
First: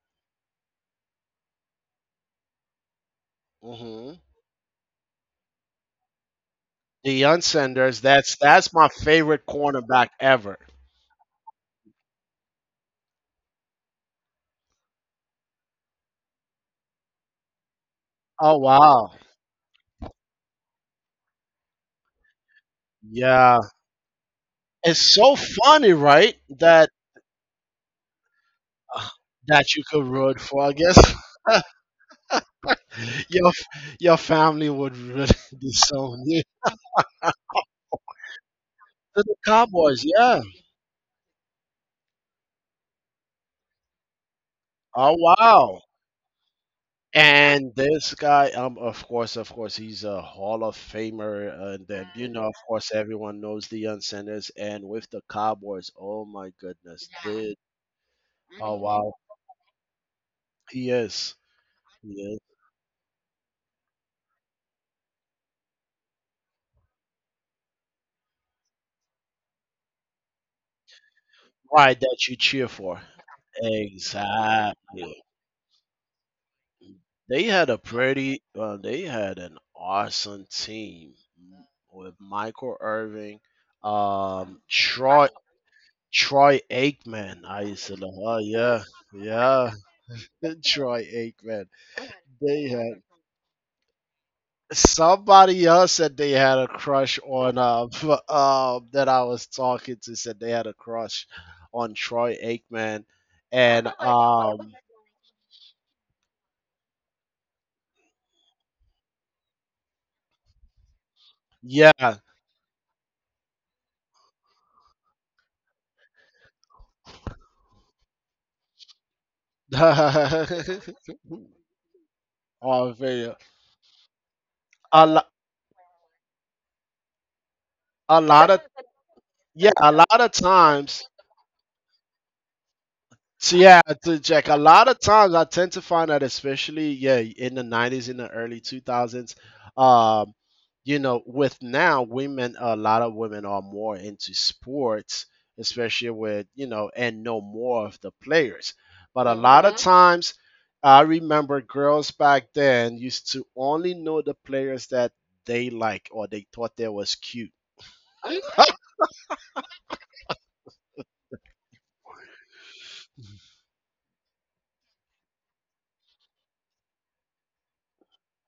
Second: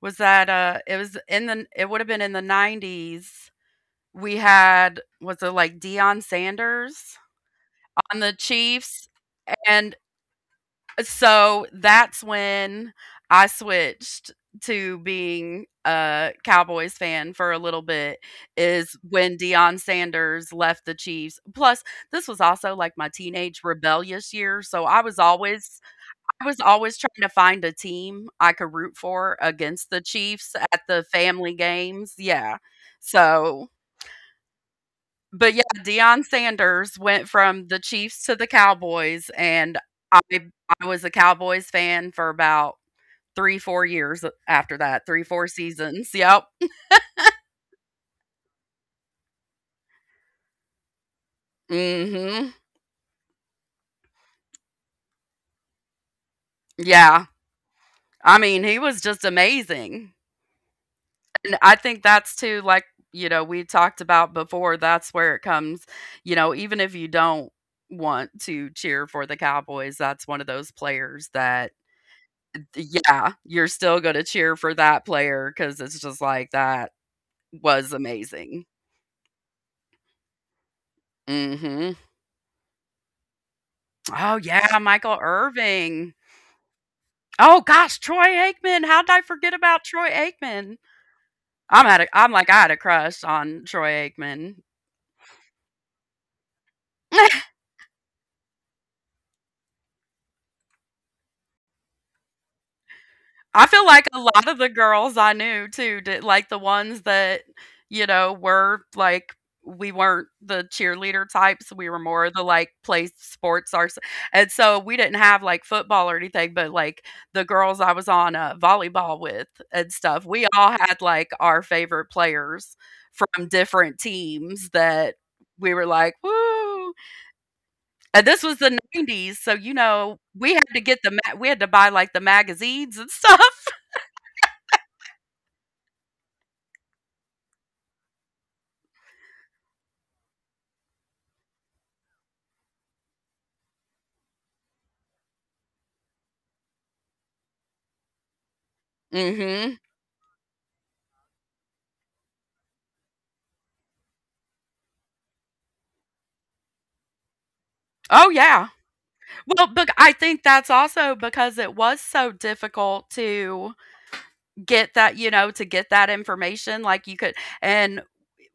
S1: Was that, it would have been in the 90s.
S2: Hmm.
S1: We had was it like Dion Sanders
S2: Deion Sanders,
S1: on the
S2: that's my
S1: Chiefs
S2: favorite
S1: and
S2: cornerback ever.
S1: so that's when I switched to being a Cowboys fan for a little bit
S2: Oh
S1: is
S2: wow.
S1: when Deion Sanders left the Chiefs. Plus, this was also like my
S2: Yeah.
S1: teenage rebellious year, so
S2: It's so funny, right?
S1: I was
S2: That
S1: always trying to find a team I could root
S2: uh,
S1: for
S2: that you
S1: against the
S2: could root
S1: Chiefs
S2: for, I
S1: at the
S2: guess.
S1: family games. Yeah.
S2: <laughs> your
S1: So
S2: your family would really
S1: but
S2: <laughs>
S1: yeah,
S2: disown
S1: Deion
S2: you.
S1: Sanders went from the Chiefs to the
S2: To
S1: Cowboys,
S2: the
S1: and
S2: Cowboys,
S1: I
S2: yeah.
S1: I was a Cowboys fan for about three, 4 years after that,
S2: Oh
S1: three, four
S2: wow.
S1: seasons. Yep.
S2: And this guy, of course, he's a Hall of Famer, and then you know,
S1: Hmm.
S2: of course, everyone knows Deion Sanders, and with the Cowboys, oh my goodness,
S1: Yeah.
S2: did
S1: I mean,
S2: oh
S1: he was
S2: wow,
S1: just amazing.
S2: he is,
S1: And I think
S2: he
S1: that's
S2: is
S1: too, like, you know, we talked about before, that's where it comes, you know, even if you don't want to cheer for the Cowboys, that's one of those players that,
S2: right that you cheer for
S1: yeah, you're still going to cheer for that
S2: exactly.
S1: player because it's just like that
S2: They had a
S1: was
S2: pretty,
S1: amazing.
S2: well, they had an awesome team
S1: Mhm.
S2: with Michael Irving,
S1: Oh,
S2: um,
S1: yeah, Michael
S2: Troy
S1: Irving.
S2: Troy Aikman. I
S1: Oh
S2: used to
S1: gosh,
S2: love,
S1: Troy
S2: oh yeah,
S1: Aikman, how did I forget
S2: yeah.
S1: about Troy Aikman?
S2: Troy Aikman.
S1: I'm like, I
S2: They
S1: had a
S2: had
S1: crush on Troy Aikman.
S2: somebody else said they had a crush
S1: <laughs>
S2: on <laughs> that I was talking to said they had a crush on Troy Aikman
S1: I feel
S2: and
S1: like a lot of the girls I knew too did like the ones that, you know, were like we weren't the cheerleader types, we were
S2: yeah <laughs>
S1: more the like play sports our and so we didn't have like football or anything, but like the girls I was on volleyball with and stuff, we all had like our favorite players
S2: on video
S1: from different teams that
S2: a, lo-
S1: we were like, woo. And
S2: a
S1: this was
S2: lot of
S1: the 90s. So, you
S2: yeah a
S1: know,
S2: lot of
S1: we had to get
S2: times.
S1: we had to buy like the magazines and <laughs>
S2: So
S1: stuff.
S2: yeah, to check. A lot of times I tend to find that especially yeah, in the 90s, in the early 2000s, um, you know, with now women a lot of women are more into sports, especially with, you know, and know more of the players. But a lot
S1: Mhm.
S2: of Mm-hmm. times I remember girls back then used to only know the players that they like or they thought they was cute.
S1: Oh, yeah. Well, but I think that's also because it was so difficult to get that you know, to get that information, like, you could and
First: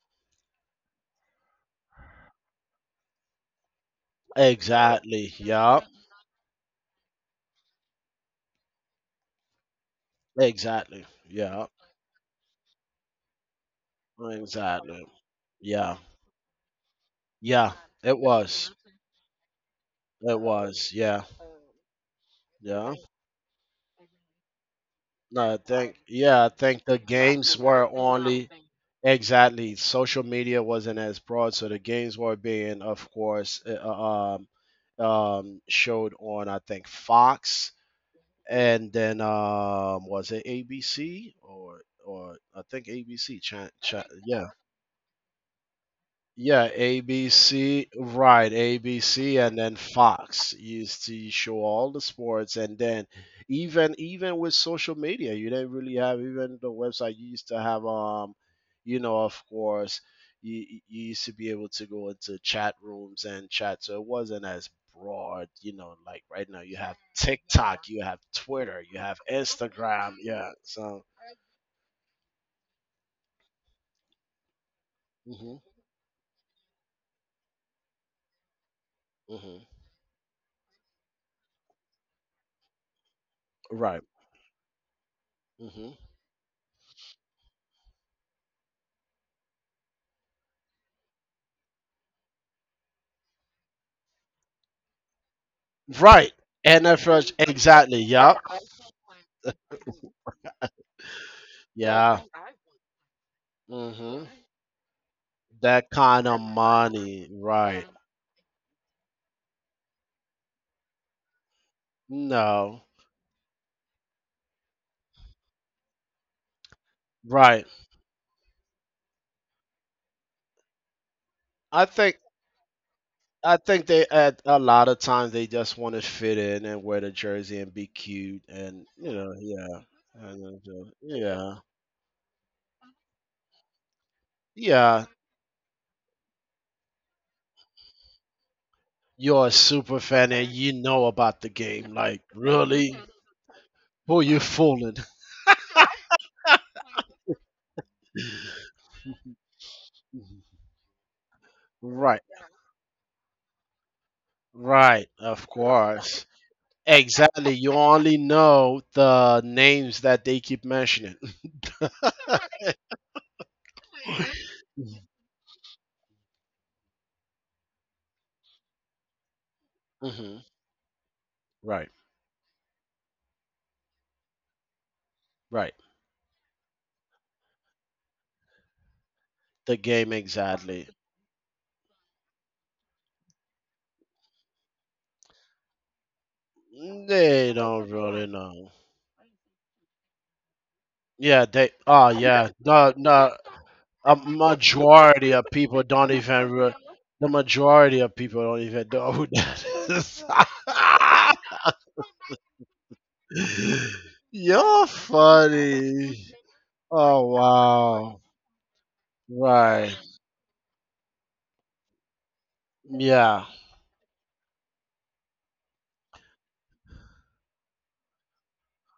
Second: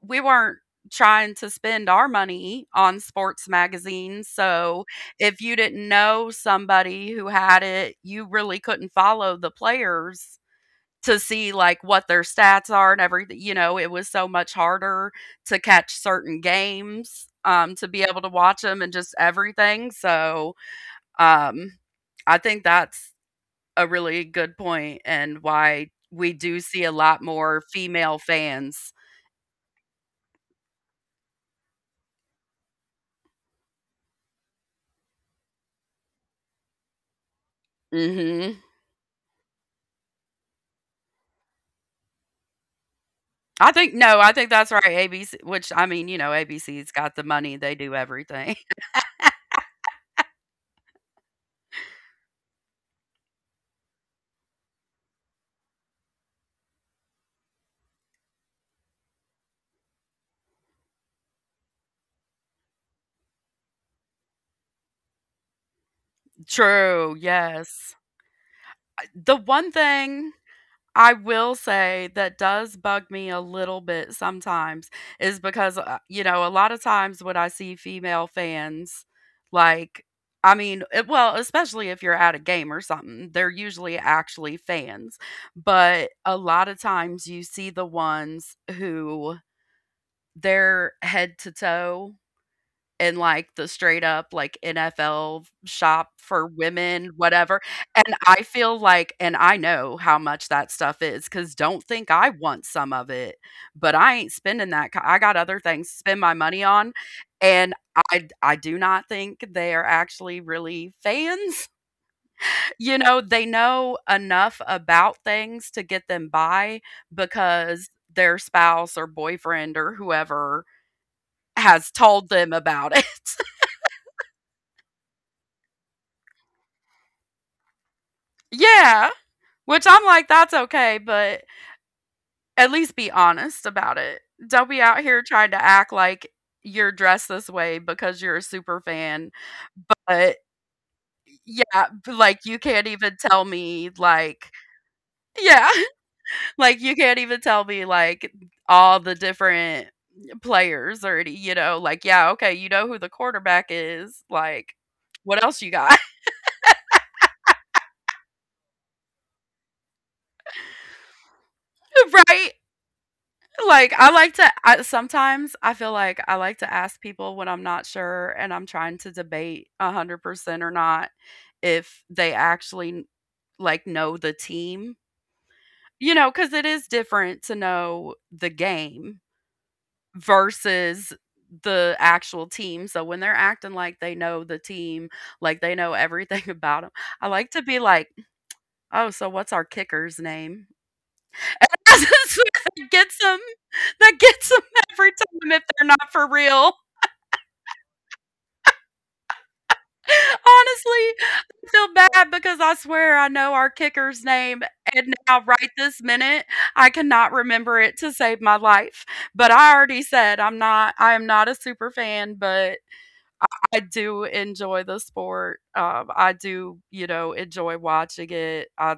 S1: we weren't trying to spend our money on sports magazines,
S2: Right.
S1: so
S2: Exactly.
S1: if you
S2: Yeah.
S1: didn't know somebody who had it, you really couldn't follow the players.
S2: Mm-hmm. Exactly.
S1: To see
S2: Yeah.
S1: like what their stats are and everything. You know, it was so much
S2: Exactly.
S1: harder to catch
S2: Yeah.
S1: certain games
S2: Yeah,
S1: to be
S2: it
S1: able to watch
S2: was.
S1: them and just everything.
S2: It
S1: So,
S2: was. Yeah.
S1: um I think
S2: Yeah.
S1: that's a really good point and
S2: No, I
S1: why
S2: think
S1: we
S2: yeah, I
S1: do see
S2: think
S1: a
S2: the
S1: lot
S2: games
S1: more
S2: were
S1: female
S2: only
S1: fans.
S2: exactly social media wasn't as broad, so the games were being, of course, showed on I think Fox,
S1: Mhm.
S2: and then was it ABC or I think ABC?
S1: I think no, I
S2: Yeah,
S1: think that's right. ABC, which I mean, you know,
S2: yeah,
S1: ABC's got the money. They
S2: ABC,
S1: do
S2: right,
S1: everything.
S2: ABC and then Fox used to show all the sports and then even even with social media, you didn't really have even the website you used to have you know, of course, you used to be able to go into chat rooms and chat, so it wasn't as broad, you know, like
S1: <laughs>
S2: right now you have
S1: True.
S2: TikTok,
S1: Yes.
S2: you have Twitter, you have
S1: The one
S2: Instagram,
S1: thing
S2: yeah. So,
S1: I will say that does bug me a little bit sometimes is
S2: mhm,
S1: because, you know, a lot of times when I see female fans,
S2: mhm.
S1: like, well, especially if you're at a game or something, they're usually
S2: Right.
S1: actually fans.
S2: hmm
S1: But a lot of times you see the ones who they're head to toe in, like, the straight up, like, NFL shop
S2: Right.
S1: for
S2: And at
S1: women,
S2: first,
S1: whatever,
S2: exactly.
S1: and
S2: Yep.
S1: I feel like and I know how much that stuff is, because 'cause don't think
S2: Yeah.
S1: I want some of it, but I
S2: Mm-hmm.
S1: ain't spending that ki I got other things
S2: That
S1: to spend
S2: kind
S1: my
S2: of
S1: money on,
S2: money,
S1: and
S2: right?
S1: I do not think they are actually really fans. <laughs>
S2: No,
S1: You know, they know enough about things to get them by
S2: right.
S1: because their spouse or boyfriend or whoever
S2: I
S1: has
S2: think
S1: told them about it. <laughs>
S2: I think they at a lot of times they just want to fit in and wear the jersey and be cute and
S1: Yeah.
S2: you know yeah
S1: Which I'm like, that's okay, but
S2: Yeah,
S1: at least be honest about it. Don't be out
S2: yeah.
S1: here trying to act like you're dressed this way because you're a super fan.
S2: You're a super fan
S1: But
S2: and you know about the
S1: yeah,
S2: game.
S1: but,
S2: Like
S1: like you can't
S2: really,
S1: even tell me,
S2: who you
S1: like,
S2: fooling?
S1: yeah, <laughs> like you can't even tell me, like, all the
S2: <laughs>
S1: different players or any, you know, like
S2: Right,
S1: yeah, okay, you know who the quarterback is, like
S2: right.
S1: what
S2: Of
S1: else you got,
S2: course. Exactly. You only know the names that they keep mentioning. <laughs>
S1: <laughs> right? Like I like to I, sometimes I feel like I like to ask people when I'm not sure and I'm trying to debate
S2: hmm
S1: 100% or not
S2: Right,
S1: if they actually, like, know the team.
S2: right.
S1: You know, cuz it is different to know the game
S2: The game exactly.
S1: versus the actual team. So when they're acting like they know the team, like they know everything <laughs> about them, I like
S2: They
S1: to be
S2: don't
S1: like,
S2: really know.
S1: "Oh, so what's our kicker's name?"
S2: Yeah,
S1: <laughs>
S2: they.
S1: And
S2: Oh,
S1: that's
S2: yeah.
S1: what
S2: No,
S1: gets
S2: no.
S1: 'em. <laughs>
S2: A
S1: That gets them every
S2: majority of
S1: time if
S2: people
S1: they're not
S2: don't
S1: for
S2: even.
S1: real.
S2: The majority of people don't even know who that is.
S1: Honestly, I feel bad because I swear I know our kicker's
S2: <laughs>
S1: name,
S2: You're
S1: and now right this
S2: funny.
S1: minute, I
S2: Oh
S1: cannot remember it to
S2: wow.
S1: save my life. But I
S2: Right.
S1: already said I'm not. I am not a super fan, but
S2: Yeah.
S1: I, I do enjoy the sport. I do, enjoy watching it. I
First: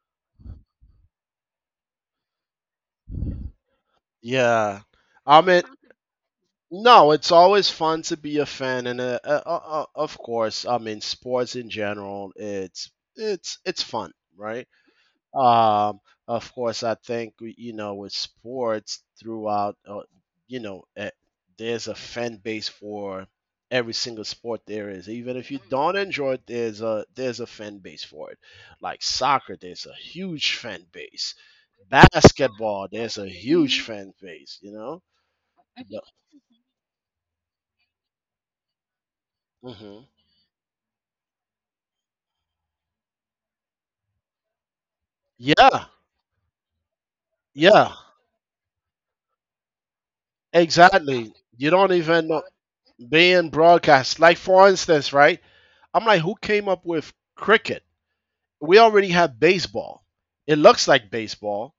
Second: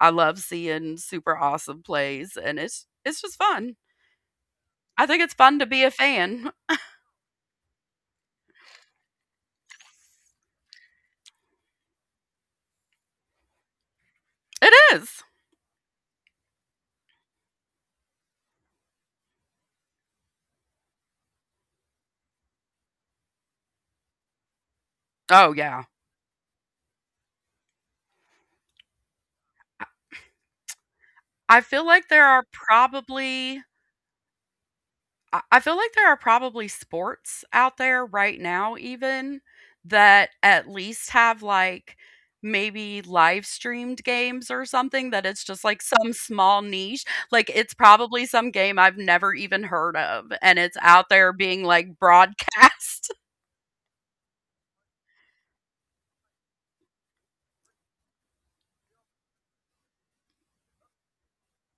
S1: I love seeing super awesome plays, and it's just fun.
S2: Yeah.
S1: I think it's
S2: I
S1: fun
S2: mean
S1: to be a fan.
S2: No, it's always fun to be a fan, and of course, I mean, sports in general, it's fun, right?
S1: It is.
S2: Um, of course, I think you know, with sports throughout, you know, there's a fan base for every single sport there is. Even if
S1: Oh
S2: you
S1: yeah.
S2: don't enjoy it, there's a fan base for it. Like soccer, there's a huge fan base.
S1: I feel like there are
S2: Basketball, there's a
S1: probably
S2: huge, mhm, fan base. You know,
S1: I feel
S2: mhm.
S1: like there are probably sports out there right now even
S2: Mhm.
S1: that at least have, like, maybe live streamed games or something that it's just, like,
S2: Yeah,
S1: some small niche. Like, it's
S2: yeah,
S1: probably some game I've never even heard of, and it's out
S2: exactly.
S1: there being,
S2: You don't
S1: like,
S2: even know
S1: broadcast. <laughs>
S2: being broadcast. Like for instance, right? I'm like, who came up with cricket? We already have baseball. It looks like baseball,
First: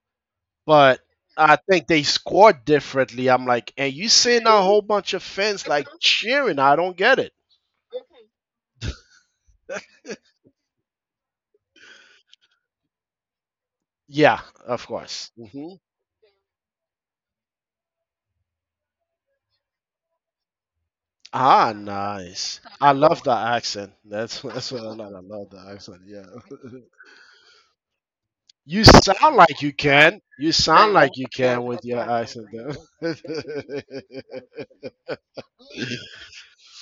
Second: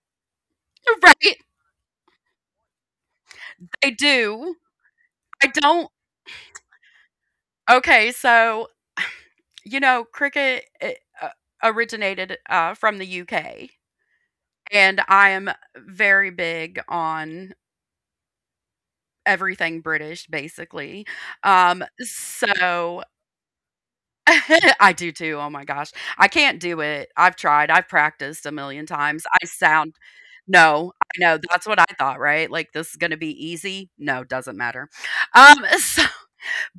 S2: but
S1: Right?
S2: I think they score differently. I'm like,
S1: They
S2: and you seeing
S1: do.
S2: a whole bunch of
S1: I
S2: fans like
S1: don't
S2: cheering. I don't get it.
S1: Okay, so, <sighs> you know, cricket, it originated, from the UK.
S2: Yeah, of
S1: And
S2: course.
S1: I am very big on everything British, basically.
S2: Ah,
S1: Um,
S2: nice. I
S1: so
S2: love the accent.
S1: <laughs>
S2: That's what I
S1: I
S2: love.
S1: do
S2: I
S1: too.
S2: love
S1: Oh my
S2: the
S1: gosh,
S2: accent. Yeah.
S1: I can't
S2: <laughs>
S1: do it. I've tried. I've practiced a
S2: You
S1: million times.
S2: sound
S1: I
S2: like you
S1: sound—
S2: can. You sound
S1: no, I
S2: like you
S1: know
S2: can
S1: that's
S2: with
S1: what I
S2: your
S1: thought.
S2: accent,
S1: Right? Like this is
S2: though.
S1: gonna be easy. No, doesn't matter. <laughs> So,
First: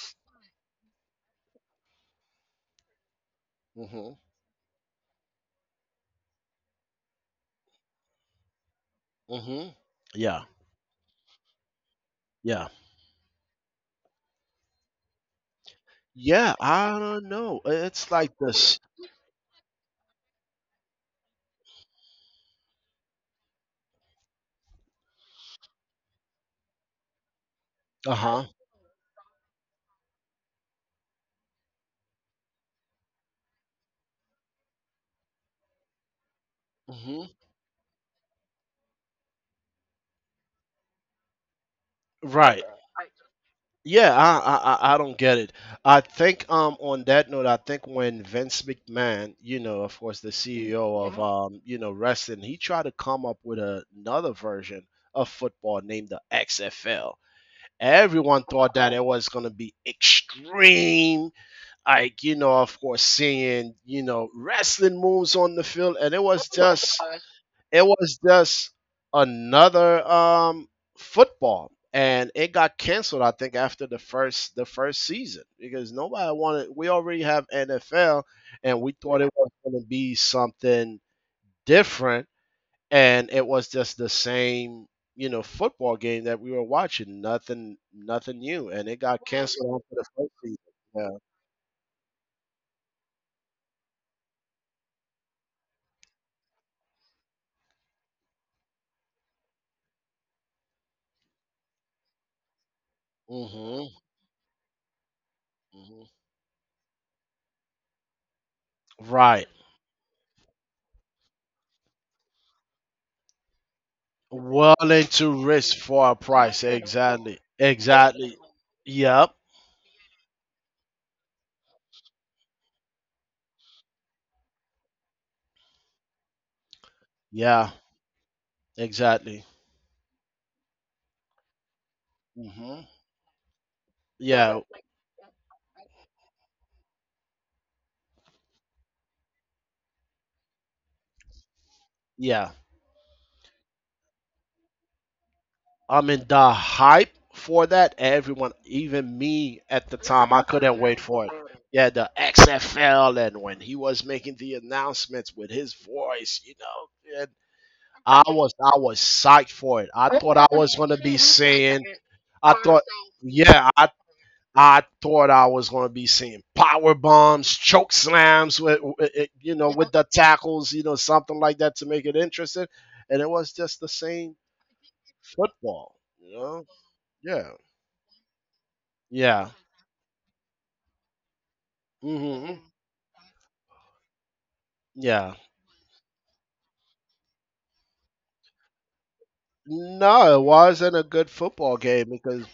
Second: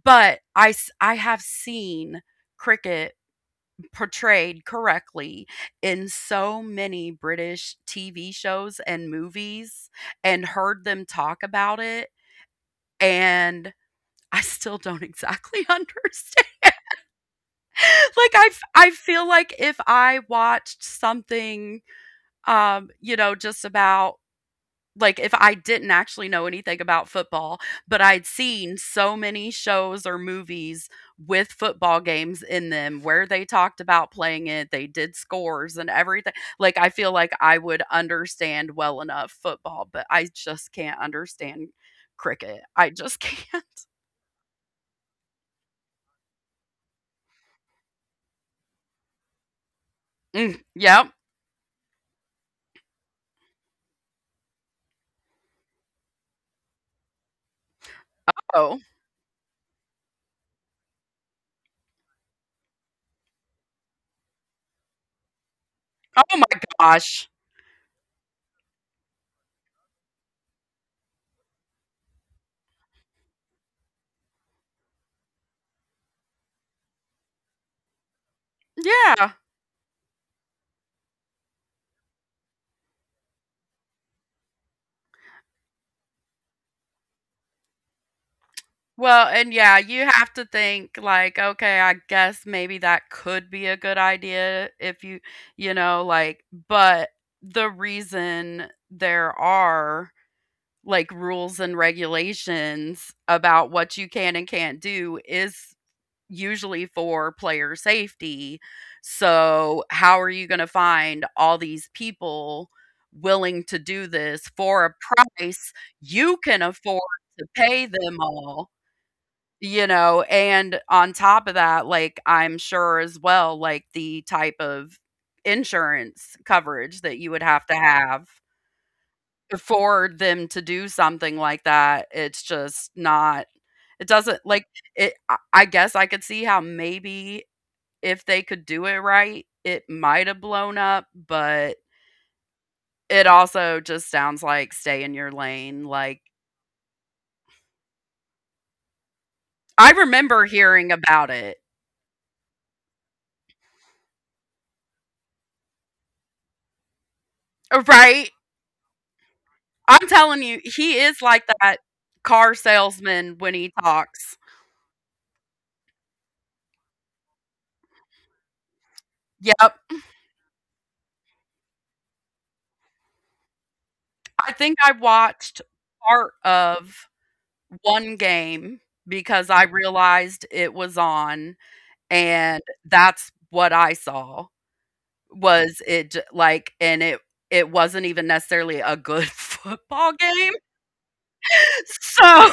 S1: but I have seen cricket
S2: <laughs> Mhm.
S1: portrayed correctly in so many British TV shows and
S2: Mhm.
S1: movies
S2: Yeah.
S1: and heard them talk about it,
S2: Yeah.
S1: and I still don't exactly <laughs>
S2: Yeah.
S1: understand.
S2: I don't know. It's
S1: Like
S2: like this.
S1: I feel like if I watched something, you know, just about, like, if I didn't actually know anything about football, but
S2: Uh
S1: I'd
S2: huh.
S1: seen so many shows or movies with football games in them where they talked about playing it, they did scores and everything. Like I feel
S2: Mhm.
S1: like I would understand well enough football, but I just can't understand cricket.
S2: Right.
S1: I just can't. <laughs>
S2: Yeah. I don't get it. I think. On that note, I think when Vince McMahon, you know, of course, the
S1: Mm,
S2: CEO
S1: yep.
S2: of you know, wrestling, he tried to come up with another version of football named the XFL. Everyone thought
S1: Oh.
S2: that it was going to be extreme, like, you know, of course, seeing, you know, wrestling moves on the field. And
S1: Oh my gosh.
S2: it was just another football, and it got canceled, I think, after the first season, because nobody wanted. We already have NFL, and we thought it
S1: Yeah.
S2: was going to be something different, and it was just the same, you know, football game that we were watching. Nothing new, and it got
S1: Well, and
S2: canceled
S1: yeah,
S2: on for the
S1: you have
S2: first
S1: to
S2: season.
S1: think
S2: Yeah.
S1: like, okay, I guess maybe that could be a good idea if you, you know, like, but the reason there are like rules and regulations about
S2: Mm-hmm,
S1: what you can and can't do is
S2: mm-hmm.
S1: usually for player safety.
S2: Right,
S1: So, how are you going to find all these people willing to do this for a
S2: willing to
S1: price
S2: risk for a
S1: you can
S2: price,
S1: afford
S2: exactly,
S1: to pay them
S2: exactly.
S1: all?
S2: Yep.
S1: You know, and on top of that, like, I'm sure as well, like, the type of insurance coverage that you would have
S2: Yeah,
S1: to have
S2: exactly.
S1: for them to do something like that, it's
S2: hmm
S1: just not— it doesn't,
S2: yeah,
S1: like— it I guess I could see how maybe if they could do it right it might have blown up, but
S2: yeah,
S1: it also just sounds like stay in your lane.
S2: I
S1: Like,
S2: mean, the hype for that, everyone, even me at
S1: I
S2: the time, I
S1: remember
S2: couldn't
S1: hearing
S2: wait for it.
S1: about it,
S2: Yeah, the XFL, and when he was making the announcements with his voice, you know, and I
S1: right?
S2: was I was psyched for it.
S1: I'm
S2: I thought
S1: telling
S2: I
S1: you,
S2: was gonna
S1: he
S2: be
S1: is like that
S2: seeing, I
S1: car
S2: thought,
S1: salesman when
S2: yeah,
S1: he
S2: I
S1: talks.
S2: I thought I was gonna be seeing power bombs, choke slams with, you know,
S1: Yep.
S2: with the tackles, you know, something like that to make it interesting, and it was just the same
S1: I think I watched
S2: football, you
S1: part
S2: know,
S1: of
S2: yeah.
S1: one game
S2: Yeah.
S1: because I realized it was on,
S2: hmm
S1: and that's what I saw.
S2: Yeah.
S1: Was it j- like and It wasn't even necessarily a good <laughs> football
S2: No, it
S1: game.
S2: wasn't a good football game because
S1: So,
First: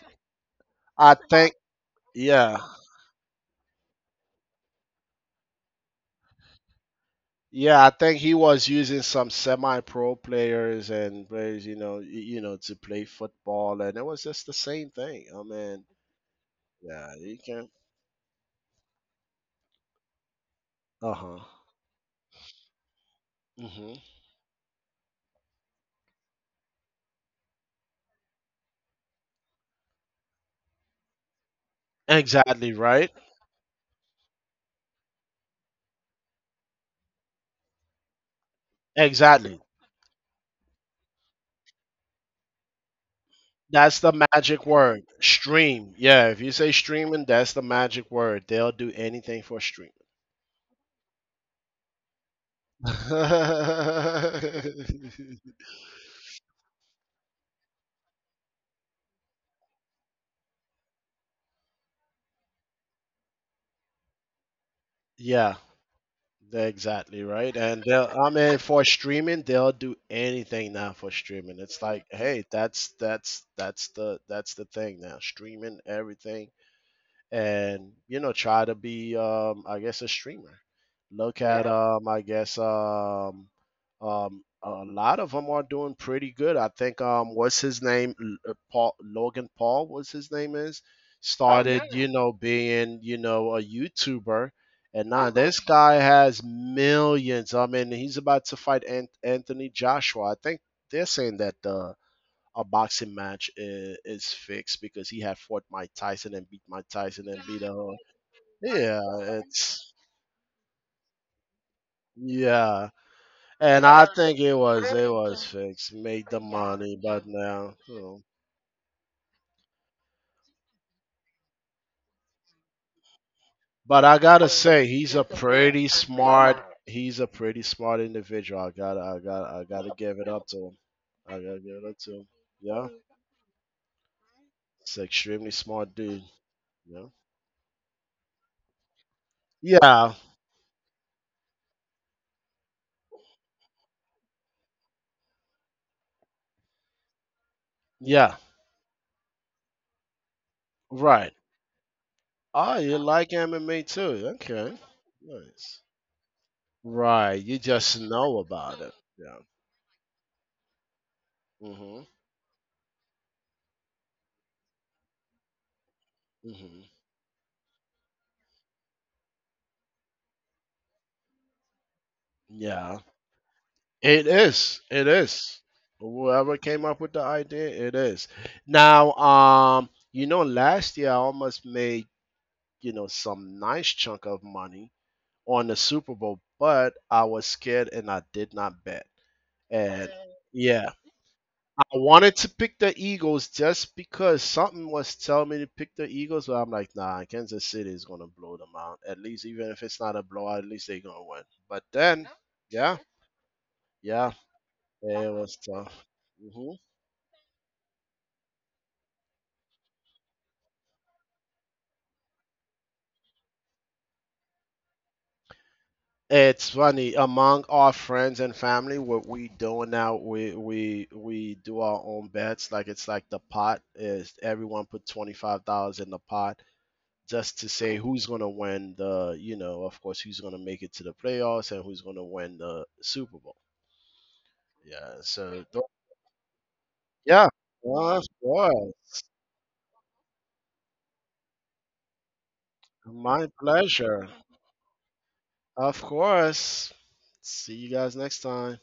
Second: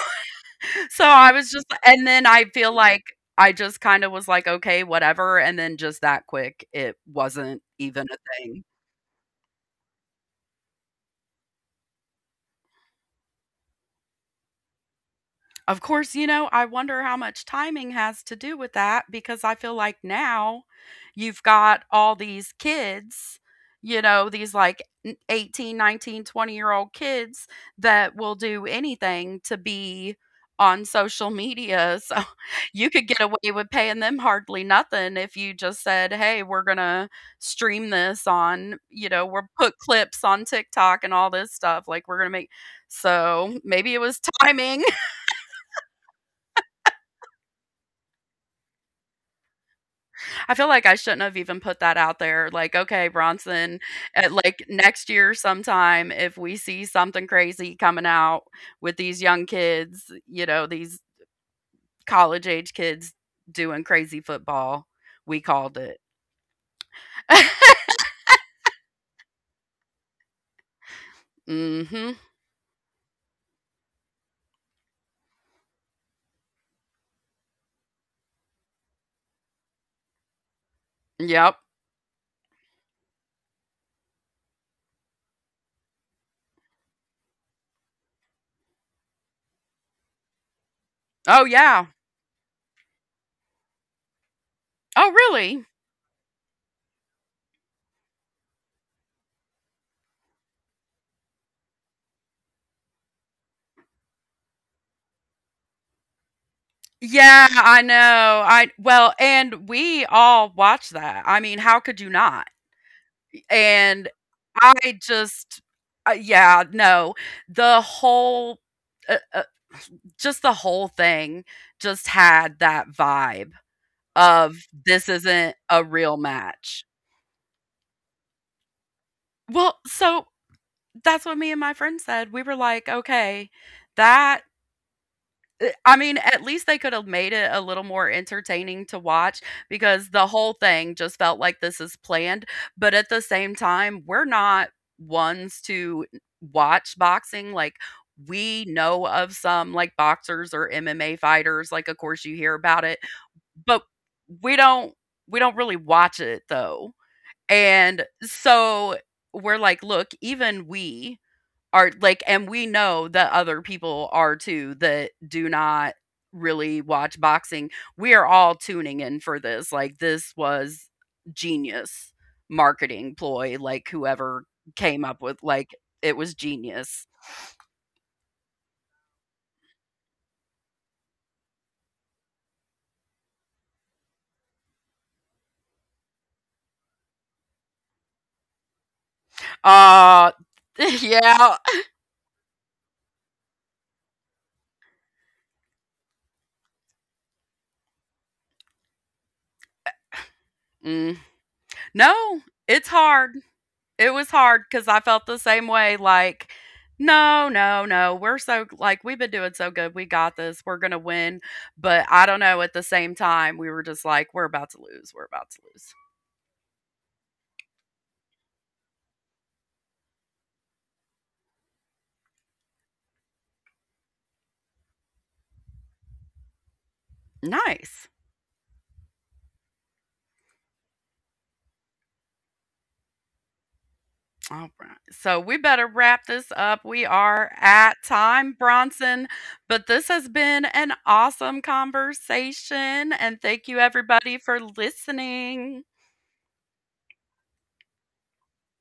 S1: so
S2: I
S1: I was
S2: think,
S1: just— and then I
S2: yeah,
S1: feel like I just kind of was like okay, whatever, and then just that quick it wasn't
S2: yeah, I
S1: even a
S2: think he
S1: thing.
S2: was using some semi-pro players and players, you know, you know, to play football, and it was just the same thing. I
S1: Of
S2: mean,
S1: course, you know, I wonder
S2: yeah,
S1: how
S2: you
S1: much
S2: can,
S1: timing has to do with that, because I feel like now
S2: uh huh,
S1: you've got all these kids, you
S2: hmm,
S1: know, these like 18, 19, 20 year old kids that will do anything to be on social media. So <laughs>
S2: exactly,
S1: you could
S2: right,
S1: get away with paying them hardly nothing if you just said, "Hey, we're going to stream this on, you know, we'll
S2: exactly.
S1: put clips on TikTok and all this stuff. Like we're going to make." So, maybe it
S2: That's
S1: was
S2: the magic
S1: timing.
S2: word, stream. Yeah, if you say streaming, that's the magic word. They'll do anything for streaming.
S1: I feel like I shouldn't have even put that out there. Like, okay, Bronson, at like next year
S2: <laughs>
S1: sometime, if we see something crazy coming out with these young kids, you know, these college age kids doing crazy football, we
S2: Yeah,
S1: called it.
S2: they're exactly right.
S1: <laughs>
S2: And they'll, I mean, for streaming, they'll do anything now for streaming. It's like,
S1: Hmm.
S2: hey, that's the thing now. Streaming everything, and you know, try to be, I guess, a streamer. Look
S1: Yep.
S2: at, yeah, I guess, a lot of them are doing pretty good, I think. What's his name? Paul, what's his name? Is, oh yeah,
S1: Oh
S2: started,
S1: yeah.
S2: yeah, you know, being, you know, a YouTuber, and
S1: Oh
S2: now, uh-huh, this
S1: really?
S2: guy has millions. I mean, he's about to fight Anthony Joshua, I think. They're saying that the a boxing match is fixed because he had fought Mike Tyson and beat Mike Tyson and
S1: Yeah,
S2: beat
S1: I know.
S2: a,
S1: I—
S2: yeah,
S1: well, and
S2: it's,
S1: we all watched that. I mean, how could you not?
S2: yeah, and I
S1: And
S2: think it was,
S1: I
S2: it was
S1: just—
S2: fixed, made the
S1: yeah,
S2: money,
S1: no.
S2: but now,
S1: The
S2: you know.
S1: whole— uh, uh, just the whole thing just had that vibe
S2: But I gotta
S1: of
S2: say,
S1: this
S2: he's a
S1: isn't
S2: pretty
S1: a real
S2: smart,
S1: match.
S2: he's a pretty smart individual. I gotta I gotta I
S1: Well,
S2: gotta give it
S1: so
S2: up to him.
S1: that's
S2: I
S1: what me
S2: gotta
S1: and
S2: give
S1: my
S2: it up
S1: friend
S2: to him.
S1: said. We were
S2: Yeah,
S1: like, "Okay, that—
S2: it's an extremely smart
S1: I mean,
S2: dude.
S1: at least they could
S2: Yeah,
S1: have made it a little more entertaining to watch," because
S2: yeah,
S1: the whole thing just felt like this is planned, but at the same time, we're not ones to watch boxing. Like,
S2: yeah,
S1: we know of some, like, boxers or MMA
S2: right.
S1: fighters, like, of course, you hear
S2: Oh,
S1: about
S2: you
S1: it,
S2: like MMA
S1: but
S2: too?
S1: we
S2: Okay,
S1: don't we don't really
S2: nice.
S1: watch it, though,
S2: Right, you just
S1: and
S2: know about it.
S1: so
S2: Yeah.
S1: we're like, "Look, even we are
S2: Mhm.
S1: like— and we know that other people are too that do not really
S2: Mhm.
S1: watch boxing. We are all tuning in for this. Like this was genius
S2: Yeah.
S1: marketing ploy, like
S2: It
S1: whoever
S2: is.
S1: came
S2: It
S1: up with,
S2: is.
S1: like, it was
S2: Whoever came up
S1: genius."
S2: with the idea, it is. Now, you know, last year I almost made, you know, some nice chunk of money on the Super Bowl, but I was scared and I did not bet. And
S1: Uh,
S2: yeah,
S1: <laughs> yeah.
S2: I wanted to pick the Eagles just because something was telling me to pick the Eagles, but I'm like, nah, Kansas City is gonna blow them out. At least, even if it's not a blowout, at least they're
S1: Mm.
S2: gonna win. But then,
S1: No, it's
S2: yeah,
S1: hard. It
S2: yeah,
S1: was hard because I felt
S2: it
S1: the
S2: was
S1: same way.
S2: tough.
S1: Like,
S2: hmm
S1: no, no, no. We're so— like we've been doing so good. We got this. We're gonna win. But I don't know. At the same time, we were just like, we're about to lose. We're about to lose.
S2: It's funny among our friends and family. What we doing now? We do our own bets. Like, it's like the pot is everyone put $25 in the pot, just to say
S1: Nice.
S2: who's going to win the, you know, of course, who's going to make it to the playoffs and who's going to win the Super Bowl.
S1: All right.
S2: Yeah.
S1: So we
S2: So,
S1: better wrap this up. We
S2: yeah,
S1: are at
S2: of
S1: time,
S2: course.
S1: Bronson. But this has been an awesome conversation. And
S2: My
S1: thank you,
S2: pleasure.
S1: everybody, for listening.
S2: Of course. See you guys next time.